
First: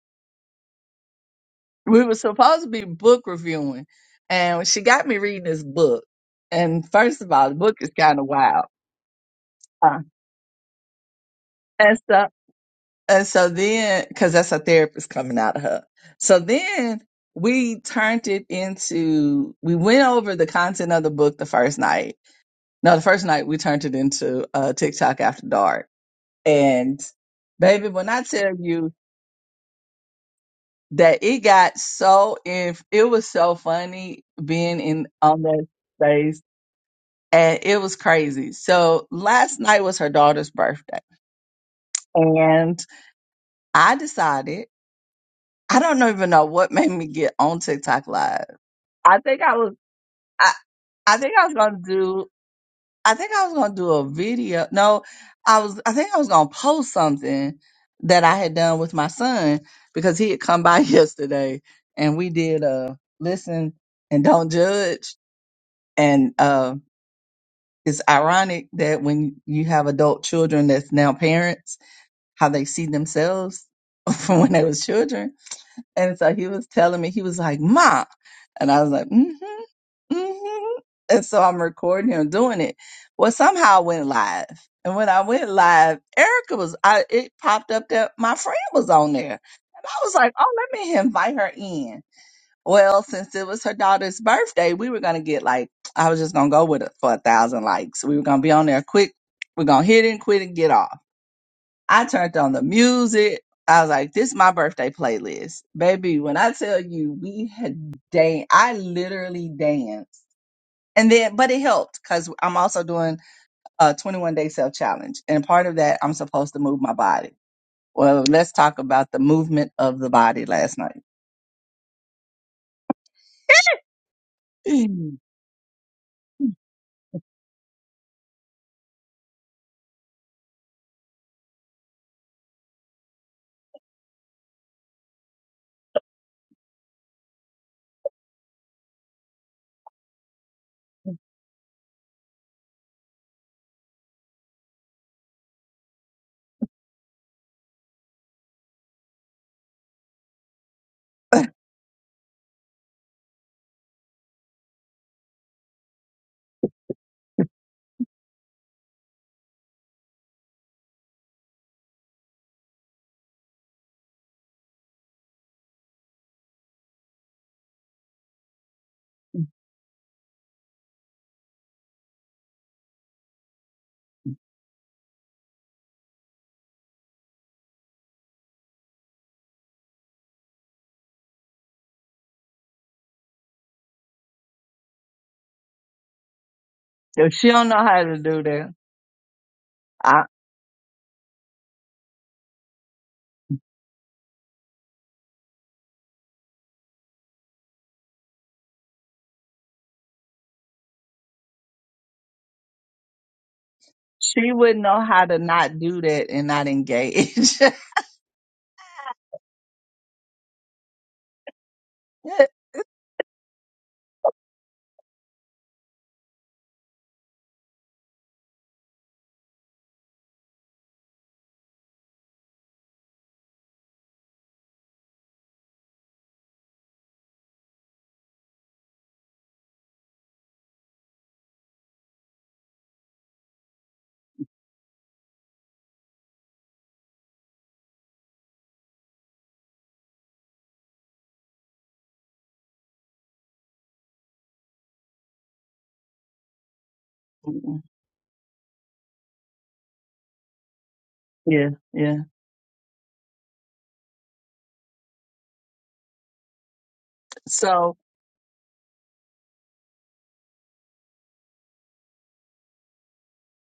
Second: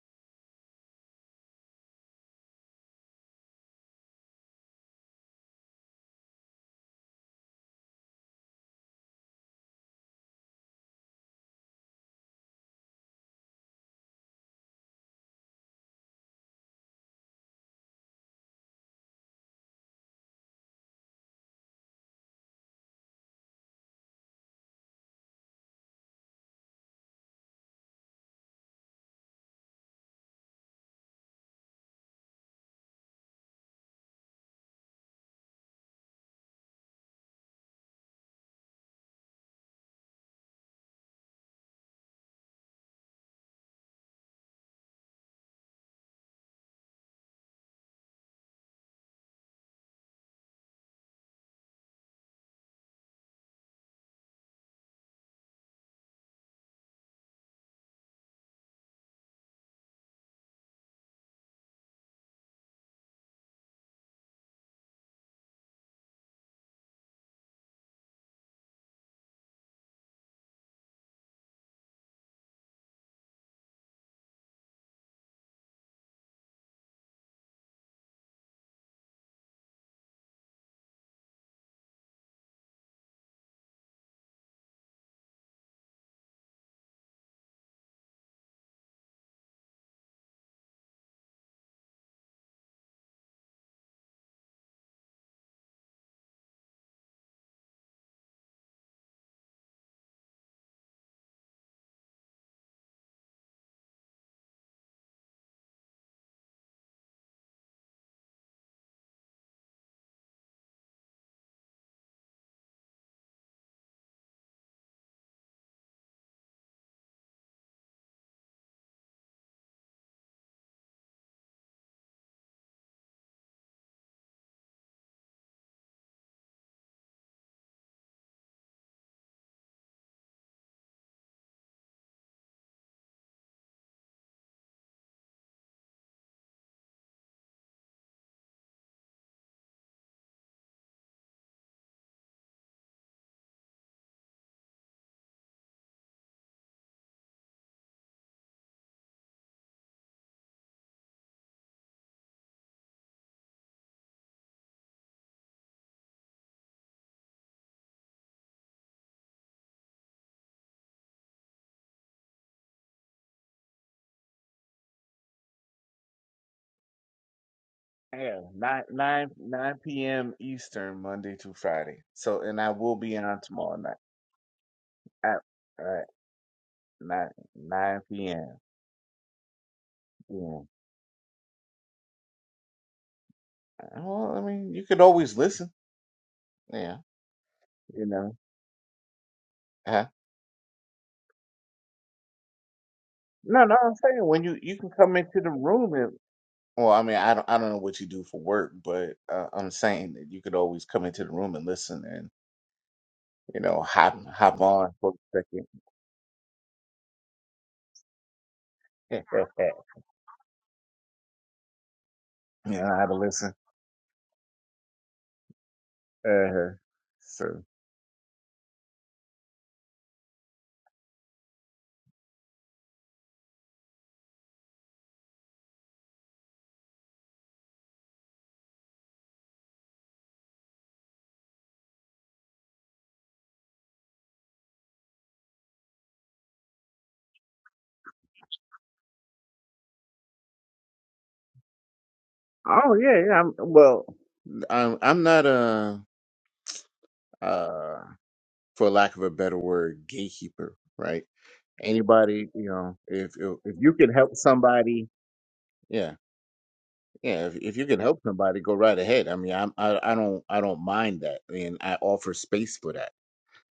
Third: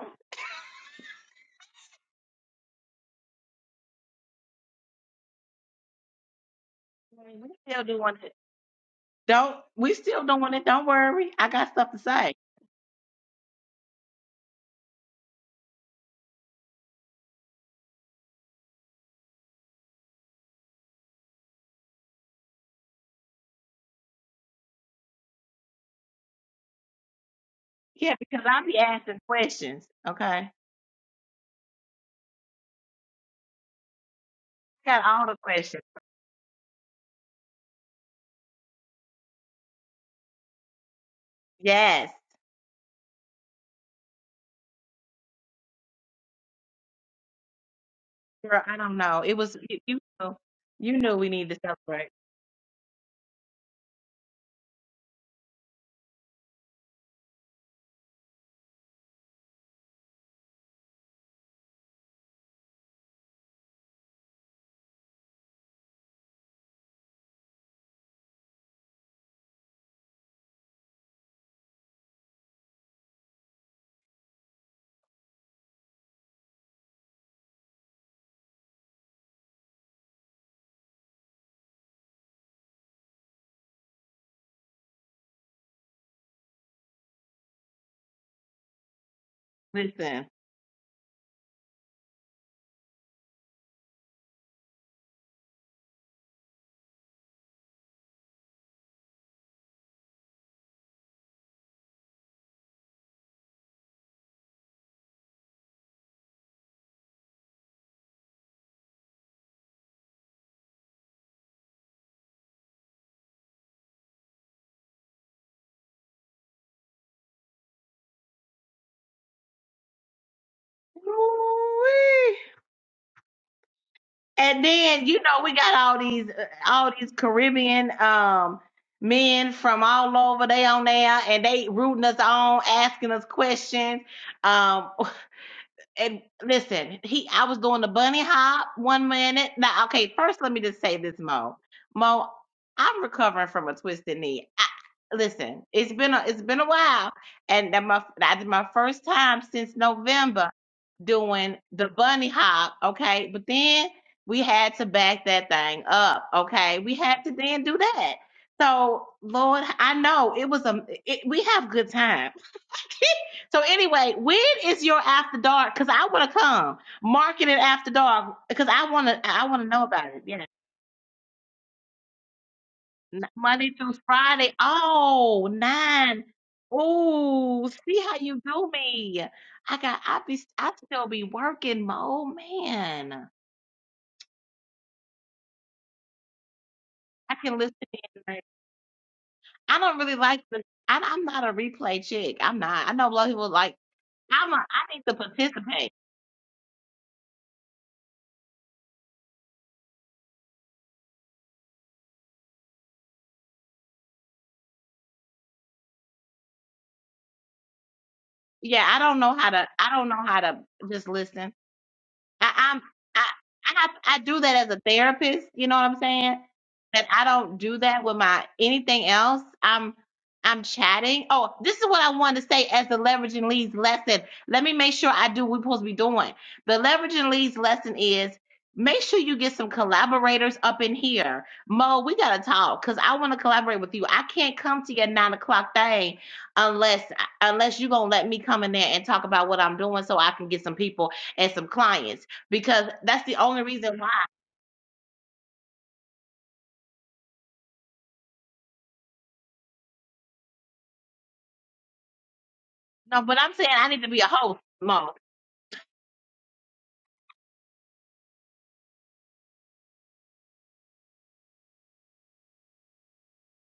we were supposed to be book reviewing, and she got me reading this book. And first of
We
all, the book
still
is
doing
kind of
it.
wild.
Don't we
Uh,
still doing it? Don't worry. I got stuff
and
to
so
say.
And so then, because that's a therapist coming out of her. So then we turned it into, we went over the content of the book the first night. No, the first night we turned it into uh, TikTok After Dark. And baby, when
Yeah,
I
because
tell
I be
you
asking questions. Okay,
that it got so, if it was so funny being
got
in
all the
on that
questions.
space and it was crazy. So last night was her daughter's birthday
Yes,
and I decided. I don't even know what made me get on TikTok live.
girl. I don't
I
know. It
think
was
I was
you. You know,
I,
you knew
I
we
think I was
needed to
gonna
celebrate.
do I think I was gonna do a video. No, I was I think I was gonna post something that I had done with my son because he had come by yesterday and we did a listen and don't judge. And uh it's ironic that when you have adult children that's now parents, how they see themselves from when they was children And so he was telling me, he was like, Ma. And I was like, mm-hmm, mm-hmm. And so I'm recording him doing it. Well, somehow I went live. And when I went live, Erica was, I it popped up that my friend was on there. And I was
Listen.
like, oh, let me invite her in. Well, since it was her daughter's birthday, we were going to get like, I was just going to go with it for a thousand likes. We were going to be on there quick. We're going to hit it and quit and get off. I turned on the music. I was like, this is my birthday playlist. Baby, when I tell you we had dan I literally danced. And then but it helped because I'm also doing a 21 day self challenge. And part of that I'm supposed to move my body. Well, let's talk about the movement of the body last night.
Woo-wee. And then you know we got all these uh, all these Caribbean um men from all over they on there and they rooting us on, asking us questions. Um and listen, he I was doing the bunny hop one minute. Now okay, first let me just say this, Mo. Mo, I'm recovering from a twisted knee. I, listen, it's been a it's been a while and that my that's my first time since November doing the bunny hop, okay? But then we had to back that thing up, okay? We had to then do that. So, Lord, I know it was a it, we have good time. so anyway, when is your after dark? Cause I want to come market it after dark
Yeah,
because
nine
I want to
nine
I want to
nine
know about it.
p.m.
Yeah,
Eastern, Monday through Friday. So, and I will be
N-
on
Monday
tomorrow night.
through Friday.
at
Oh,
at
nine.
nine
Ooh, see
nine
how you
p.m.
do me. I got I be
Yeah.
I still be working, Mo man.
Well, I mean, you could always listen. Yeah,
If
I
she
can
don't
listen
know how
you
to
in.
know.
do
Like,
that,
I don't
Uh,
really
I,
like the. I, I'm not a replay chick. I'm not. I know a lot of people
no,
like.
no, I'm saying when
I'm. A,
you you can
I need to
come into the
participate.
room and well, I mean, I don't I don't know what you do for work, but uh, I'm saying that you could always come into the room and listen and you know hop
she
hop
wouldn't
on
know
for
how to
a second.
not do that and not engage.
Yeah, I don't know how to. I don't know how to just listen. I,
you
I'm
know how to
I,
listen.
I I do that as a therapist. You know what I'm saying?
Uh,
That I don't
so
do that with my anything else. I'm I'm chatting. Oh, this is what I wanted to say as the leveraging leads lesson. Let me make sure I do what we're supposed to be doing. The leveraging leads lesson is make sure you get some collaborators up in here. Mo, we gotta talk because I want to collaborate with you. I can't come to your nine o'clock thing unless unless you're gonna let me come in there and talk about what I'm doing so I can get some people and some clients because
oh yeah,
that's the
yeah. I'm,
only reason
well,
why.
I'm I'm not a uh for lack of a better word gatekeeper, right?
yeah, yeah.
Anybody, you know,
No,
if
but I'm
if
saying
if
I
you
need to
can
be a
help
host,
somebody,
Mo.
yeah, yeah. If if you
So
can help somebody, go right ahead. I mean, I'm I, I don't I don't mind that, and I offer space for that.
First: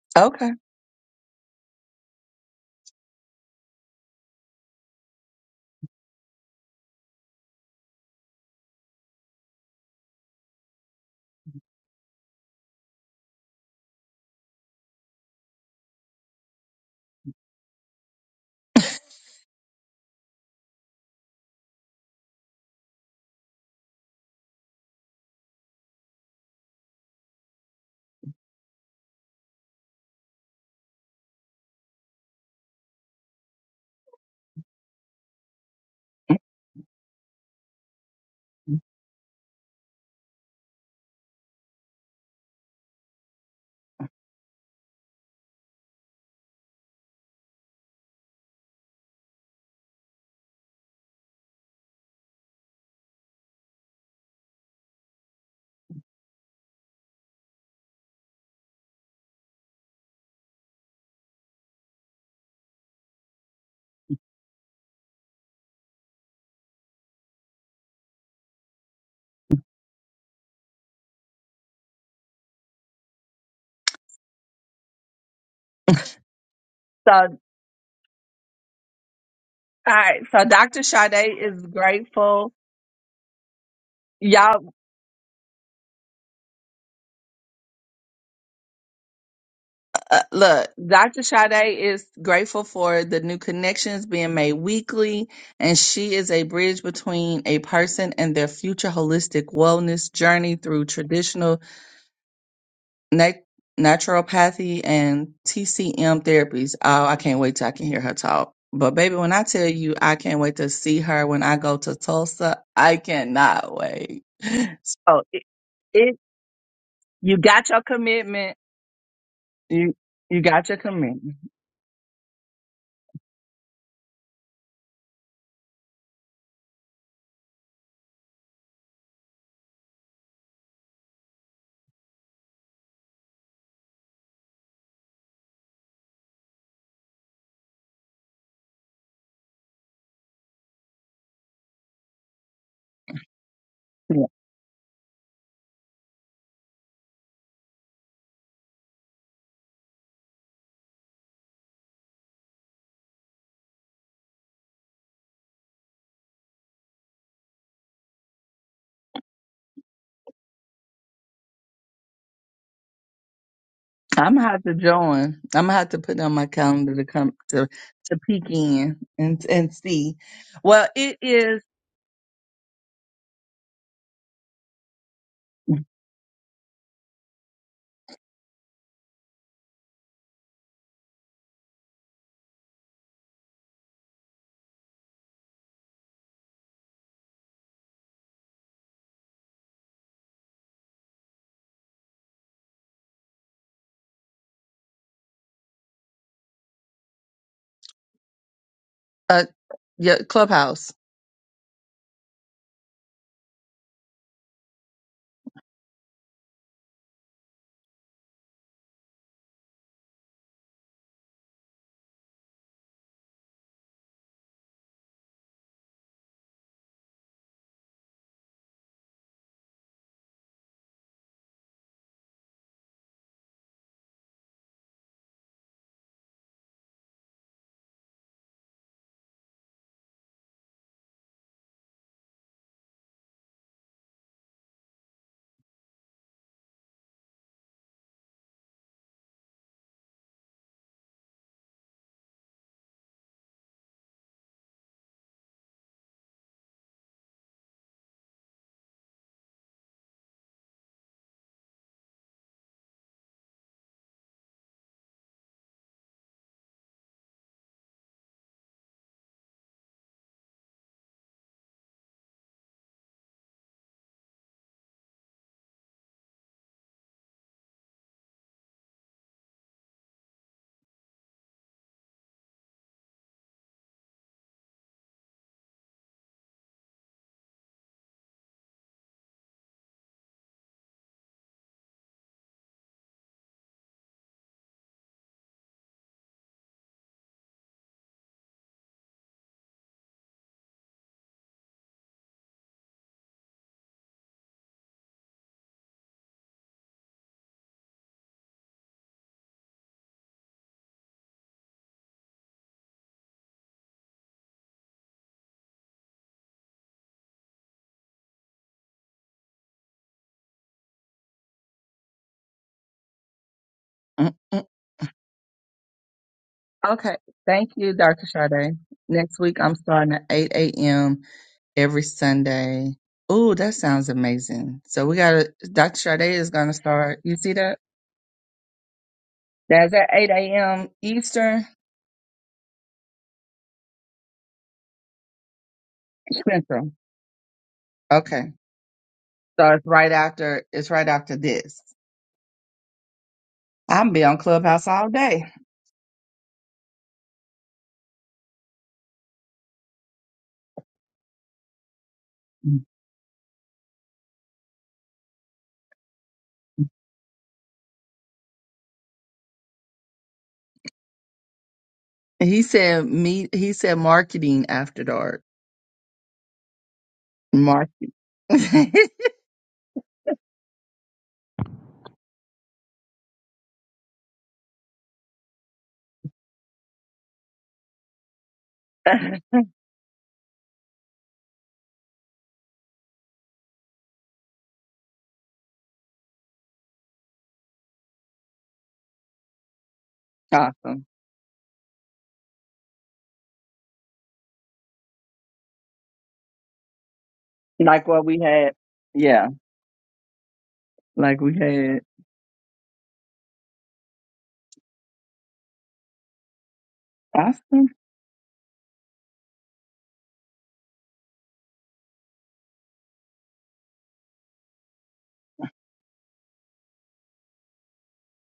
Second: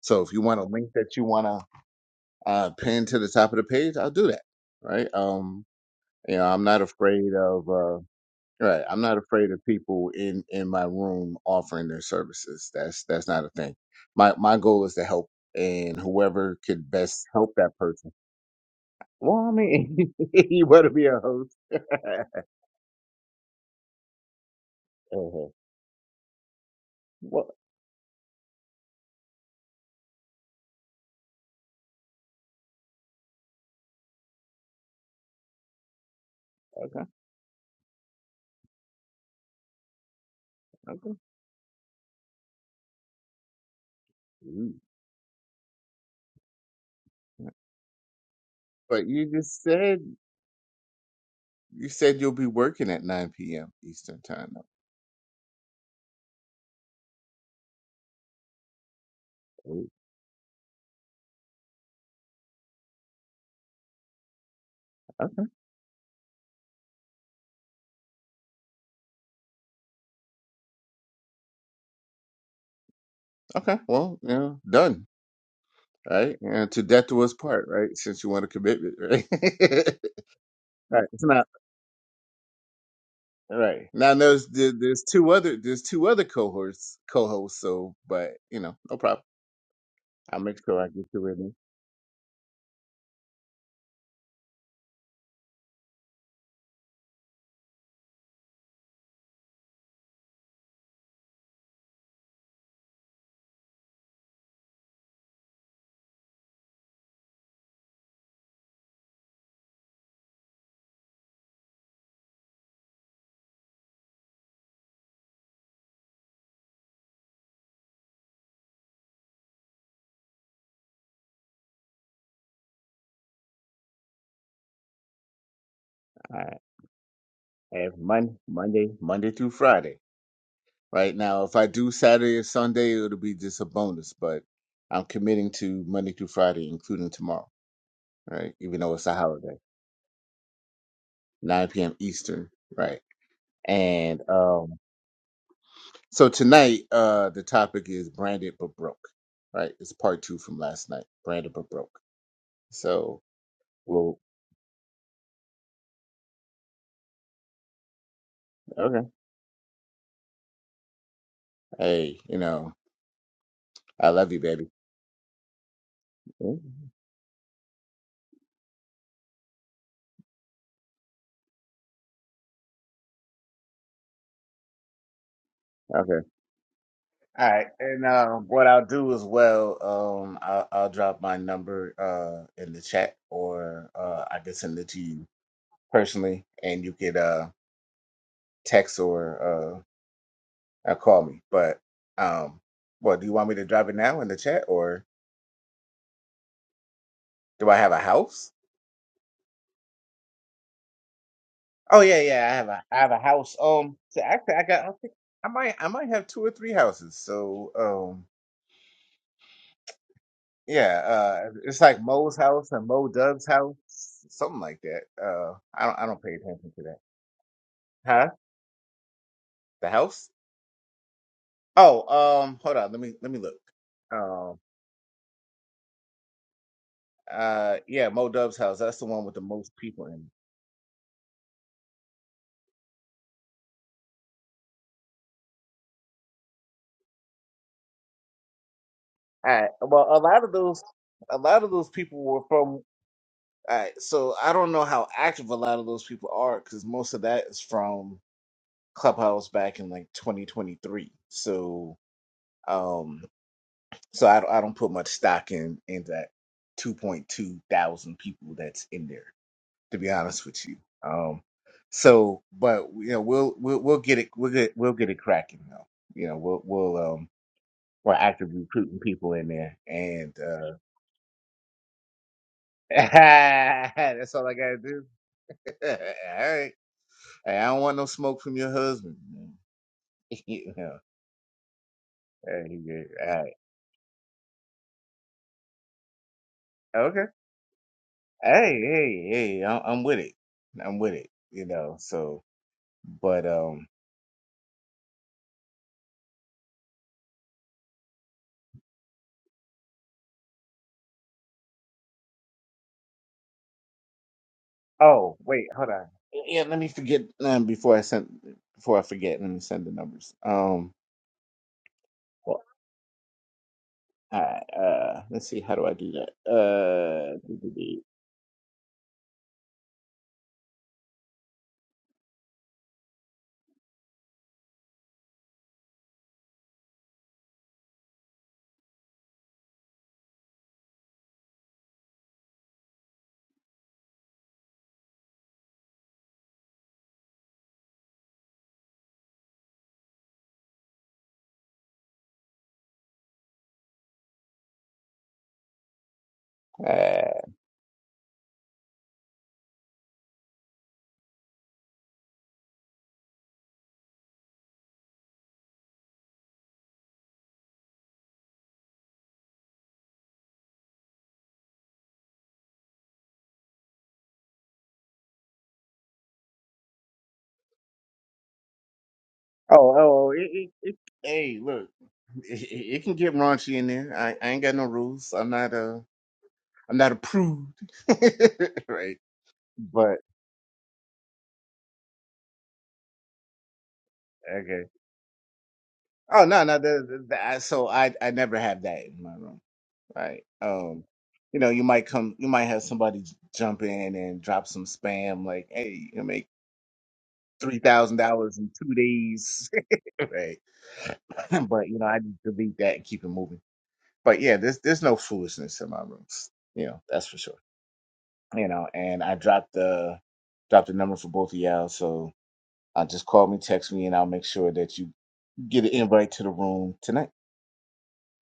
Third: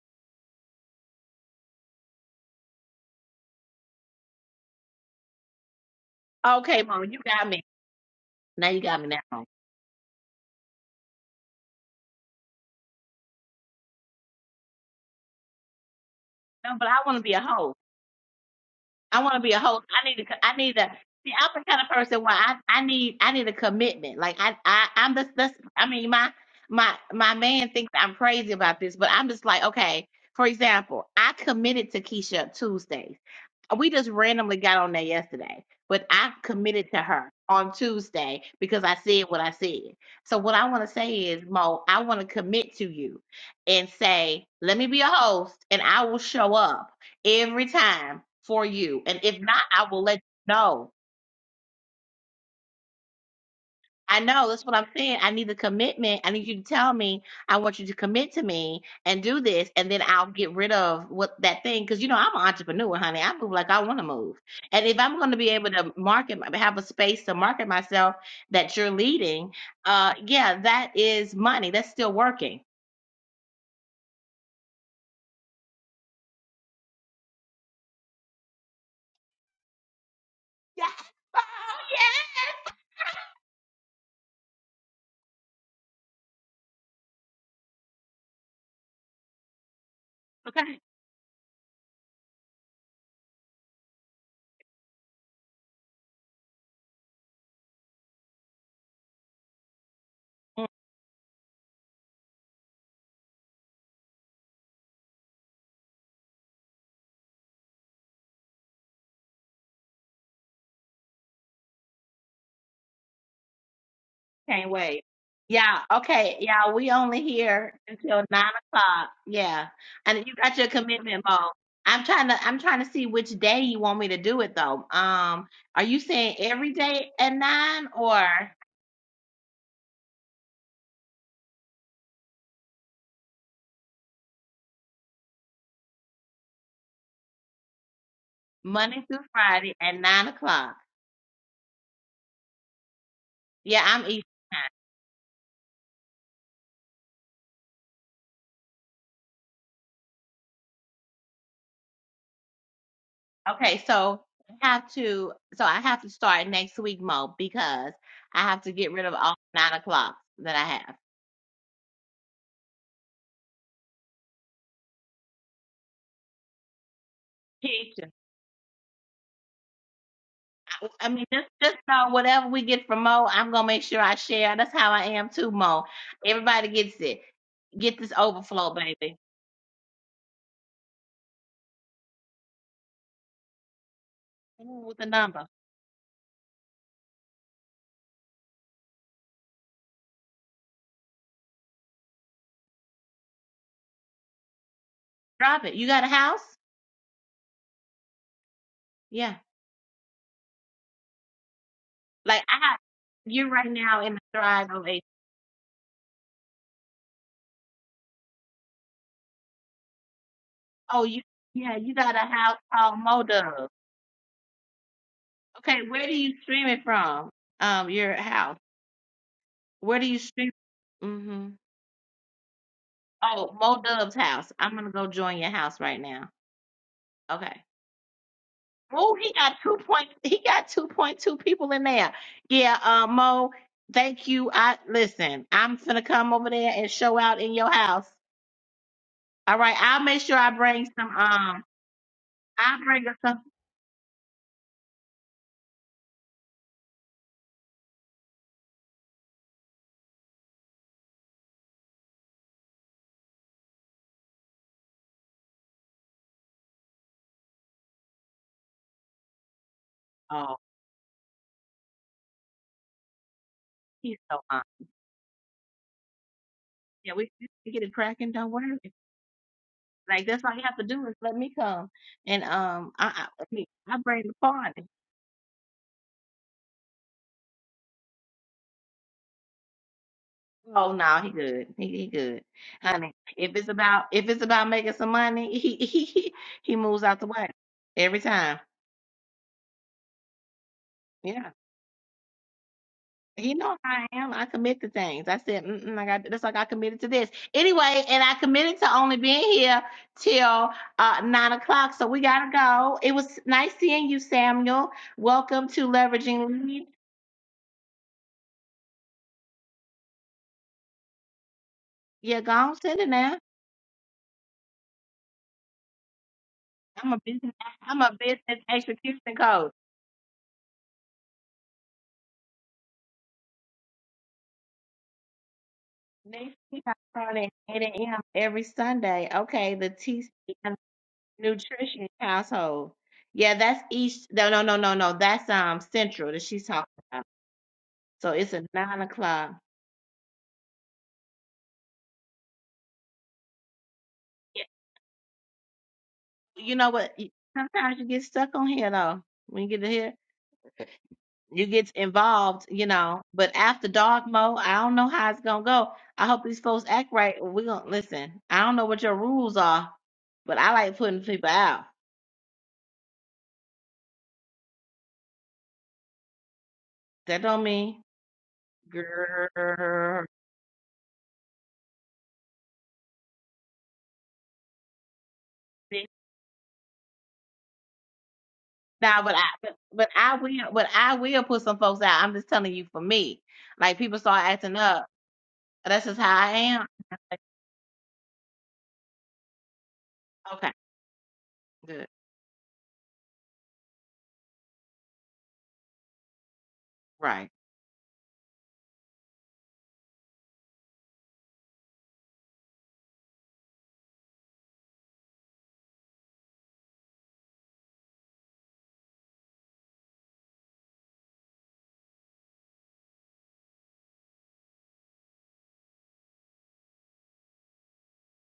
So if you
okay.
want a link that you want to uh, pin to the top of the page, I'll do that. Right? Um, you know, I'm
Okay,
not
Mo, you
afraid
got me.
of uh,
Now you
right.
got
I'm
me
not
now. Mo.
afraid of people in in my room offering their services. That's that's not a thing. My my goal is to help, and whoever
No, but
could
I want to
best
be a
help
host.
that person
I want to
Well,
be
I
a host. I
mean,
need to. co- I
you
need
better
to.
be a
See, I'm
host.
the kind of person where
uh-huh.
I, I need I need a commitment. Like I I I'm just that's I mean my my my
Well,
man thinks I'm crazy about this, but I'm just like okay. For example, I committed to Keisha Tuesdays. we just randomly got on there yesterday, but I committed to
okay,
her on Tuesday because I said what I said. So what I want to
okay.
say is, Mo, I want to commit to you and say,
Mm.
let me be a host, and I will show up
yeah.
every time for you.
But
And
you
if not,
just
I
said
will let you know.
you said you'll be working at 9 p.m.
I
Eastern
know
time.
that's what I'm saying. I need the commitment. I need you to tell me. I want you to commit to me and do this,
Mm.
and then I'll get rid of what that thing. Because you know I'm an entrepreneur, honey. I move like I want to move, and if I'm going
Okay.
to be able to market, have a space to market myself that you're leading, uh, yeah, that is money. That's still working.
Okay. Well, you know, done. Right? And to death to us part, right? Since you want a commitment, right?
All right, so Dr.
Yes.
right. It's
Sade
Oh,
not
is
yes.
grateful.
right. Now There's
Y'all,
there, there's two other there's two other cohorts co-hosts, so but you know, no problem.
uh,
I'll make
look,
Okay.
sure I get you
Dr.
with me.
Sade is grateful for the new connections being made weekly, and she is a bridge between a person and their future holistic wellness journey through traditional na- naturopathy and TCM therapies. Oh, I can't wait till I can hear her talk. But baby, when I tell you I can't wait to see her when I go to Tulsa, I cannot wait.
Can't wait.
So
Yeah, okay. Yeah, we only
You got
here
your
until nine
commitment.
o'clock. Yeah.
You
And you
you
got your
got your
commitment,
commitment.
Mo. I'm trying to I'm trying to see which day you want me to do it though. Um, are you saying
I
every day at nine
have
or
Monday Monday Monday through Friday. right now. If I do Saturday or Sunday, it'll be just a bonus, but I'm committing to Monday through Friday, including tomorrow, right? Even though
Monday
it's a
through
holiday,
Friday at nine o'clock?
9 p.m. Eastern, right?
Yeah, I'm
And
easy.
Yeah.
um, so tonight, uh, the topic is branded but broke, right? It's part two from last night, branded but broke. So
Okay,
we'll,
so I have to so I have to start next week, Mo, because I have to get rid
okay.
of all nine o'clocks that I
Hey, you know, I love
I'm
you,
gonna have
baby.
to join. I'm gonna have to put on my
Mm,
calendar to come to
have.
to peek in and and see. Well,
I
it
mean, just
is
just know whatever we get from Mo, I'm gonna make sure I share. That's how I am too, Mo.
Okay.
Everybody gets it.
All right,
Get
and
this
uh, what
overflow,
I'll do
baby.
as well, um, I'll, I'll drop my number uh, in the chat, or uh, I can
Come
send it
with
to
the
you
number.
personally, and you could uh, text or uh, uh, call me. But um, well, do you want me to drop it now in the chat, or
Drop it. You got a house?
do I have a house?
Yeah.
a yeah, clubhouse.
Oh yeah,
Like
yeah, I have
I have
a I have a
you
house.
right
Um,
now in the
so actually, I
thrive
got
of
I,
a
think I might I might have two or three houses. So um, Yeah,
oh you
uh,
yeah,
it's
you
like
got a
Mo's
house
house and
called
Mo
Mo
Dove's
Dub.
house, something like that. Uh, I
Okay,
don't, I
where do
don't
you
pay
stream
attention
it
to that.
from? Um, your
Huh?
house.
The
Where do you
house?
stream? Mm-hmm.
Oh, um, hold on. Let me, let me look.
Oh, Mo Dub's house.
Um,
I'm gonna go join your house right now. Okay.
uh, yeah, Mo Dove's house. That's the
Mo,
one
he
with the
got
most
two
people
point.
in.
He got two point two people in there. Yeah, uh, Mo, thank you. I listen. I'm gonna come over there and show out in your house.
it. All
All
right.
right, I'll
Well, a
make sure
lot
I
of those,
bring some.
a
Um,
lot of those people were from.
I'll bring us some.
All right. So I don't know how active a lot of those people are because most of that is from Clubhouse back in like 2023. So. um. So I don't, I don't put much stock in in that 2.2 thousand people that's in there, to be honest
Oh,
with you. Um, so, but you know, we'll we'll we'll
he's
get it
so
we'll
hot.
get we'll get it cracking though. You know, we'll we'll
Yeah,
um
we, we can get it
we're
cracking. Don't
actively
worry.
recruiting people in there,
Like
and
that's all you
uh
have to do is let me come, and um, I I, I mean, I bring the
that's all I gotta
party.
do. all right, Hey, I don't want no smoke from your husband. man. you
Oh
know,
no, he good. He, he good,
hey,
honey.
yeah,
If it's about if it's about making some money, he he he, he
all
moves
right,
out the
okay,
way every time.
hey, hey, hey, I'm I'm with it. I'm with it.
Yeah.
You know, so but
He know
um
how I am. I commit to things. I said, Mm-mm, I got that's like I committed to this anyway, and I committed to only being here till uh nine o'clock. So we gotta go. It was nice seeing you, Samuel.
Oh, wait,
Welcome to
hold on. Yeah,
Leveraging
let
Lead.
me forget um, before I send before I forget. Let me send the numbers. Um,
Yeah, go
Well,
on, send it now.
all right, uh, let's see. How do I do that?
I'm
Okay.
a
Uh,
business.
do, do,
Thank you,
I'm a
do.
Dr.
business
Sade.
execution
Next week,
coach.
I'm starting at 8 a.m. every Sunday. Ooh, that sounds amazing. So we got to, Dr. Sade is
Next
going to
week I
start. You
start at
see that?
8 a.m. every Sunday. Okay, the
That's at
TC
8 a.m. Eastern
Nutrition Household. Yeah, that's East. No, no, no, no, no. That's um Central that she's talking
Central.
about. So
Okay.
it's a nine o'clock.
So it's right after, it's right after this. I'm be on
Yeah,
Clubhouse all day.
You know what? y-
uh
Sometimes you get stuck on here though. When you get to here, you get involved, you know. But after dark mode, I don't know how it's gonna go. I hope these folks act right. We're gonna listen. I don't know what your rules are, but I like putting people out.
He said me, he said marketing after dark.
That don't
Mark.
mean
oh,
girl.
oh, it, it, it, hey, look, it, it it can get raunchy in there. I, I ain't got no rules. I'm not a
See?
I'm not a prude, right?
Nah, but I but, but
But
I will but I will put some folks out. I'm just telling you for me. Like people start acting
okay.
up. That's just how
Oh
I
no, no.
am.
The, the, the, I, so I I never have that in my room. right?
Okay,
Um,
awesome.
you know, you
good.
might come, you might have somebody j- jump in and drop some spam, like, "Hey, you can make
Right.
three
Like
thousand
what we
dollars in
had.
two
Yeah.
days," right?
Like we
but you
had.
know, I just delete that and keep it moving. But yeah, there's there's no foolishness in my rooms, you know, that's for sure.
Awesome.
You know, and I dropped the dropped the number for both of y'all, so uh, just call me, text me, and I'll make sure that you get an invite to the room tonight.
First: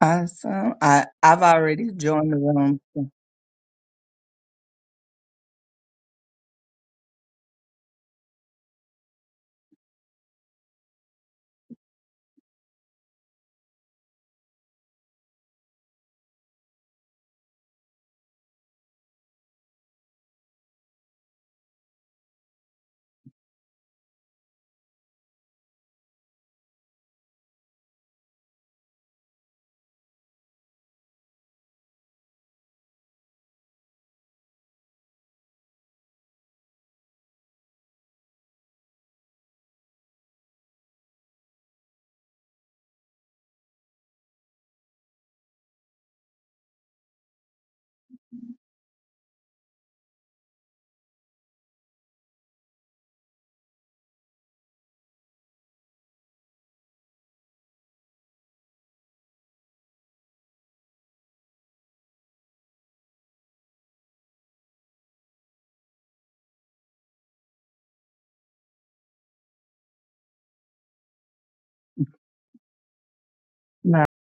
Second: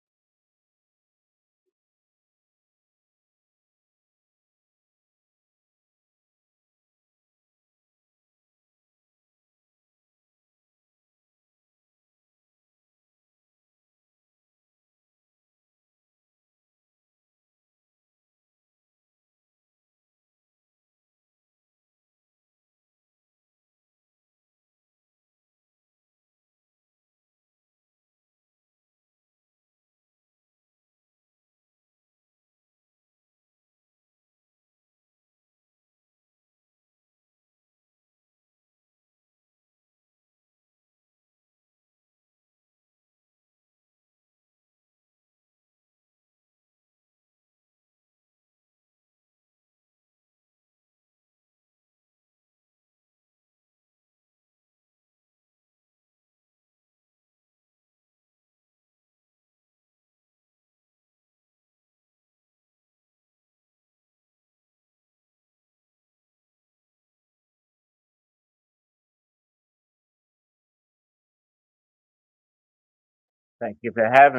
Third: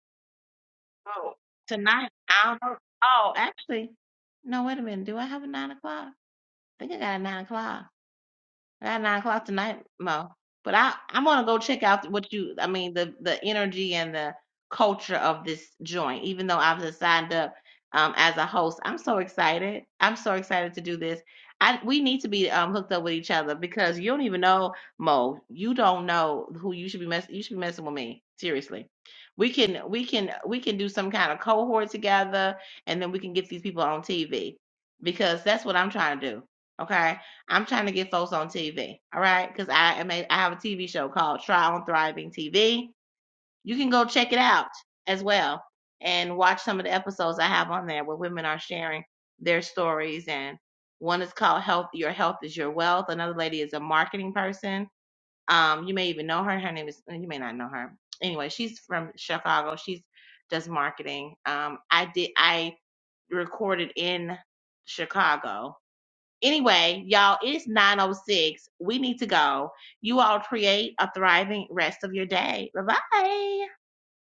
Awesome. I,
Oh,
I've already
tonight
joined the
I don't know.
room. so
Oh, actually, no. Wait a minute. Do I have a nine o'clock? I think I got a nine o'clock. At nine o'clock tonight, Mo. But I, I'm gonna go check out what you, I mean, the the energy and the culture of this joint. Even though I've just signed up um, as a host, I'm so excited. I'm so excited to do this. I we need to be um, hooked up with each other because you don't even know Mo. You don't know who you should be messing. You should be messing with me. Seriously, we can we can we can do some kind of cohort together, and then we can get these people on TV because that's what I'm trying to do. Okay I'm trying to get folks on TV, all right? Because I am a, I have a TV show called Try on Thriving TV. You can go check it out as well and watch some of the episodes I have on there where women are sharing their stories. And one is called Health Your Health is Your Wealth. Another lady is a marketing person. Um, you may even know her. Her name is you may not know her. Anyway, she's from Chicago. She's does marketing. Um, I did I recorded in Chicago Anyway, y'all, it's 906. We need to go. You all create a thriving rest of your day. Bye-bye.
Thank you for having. me.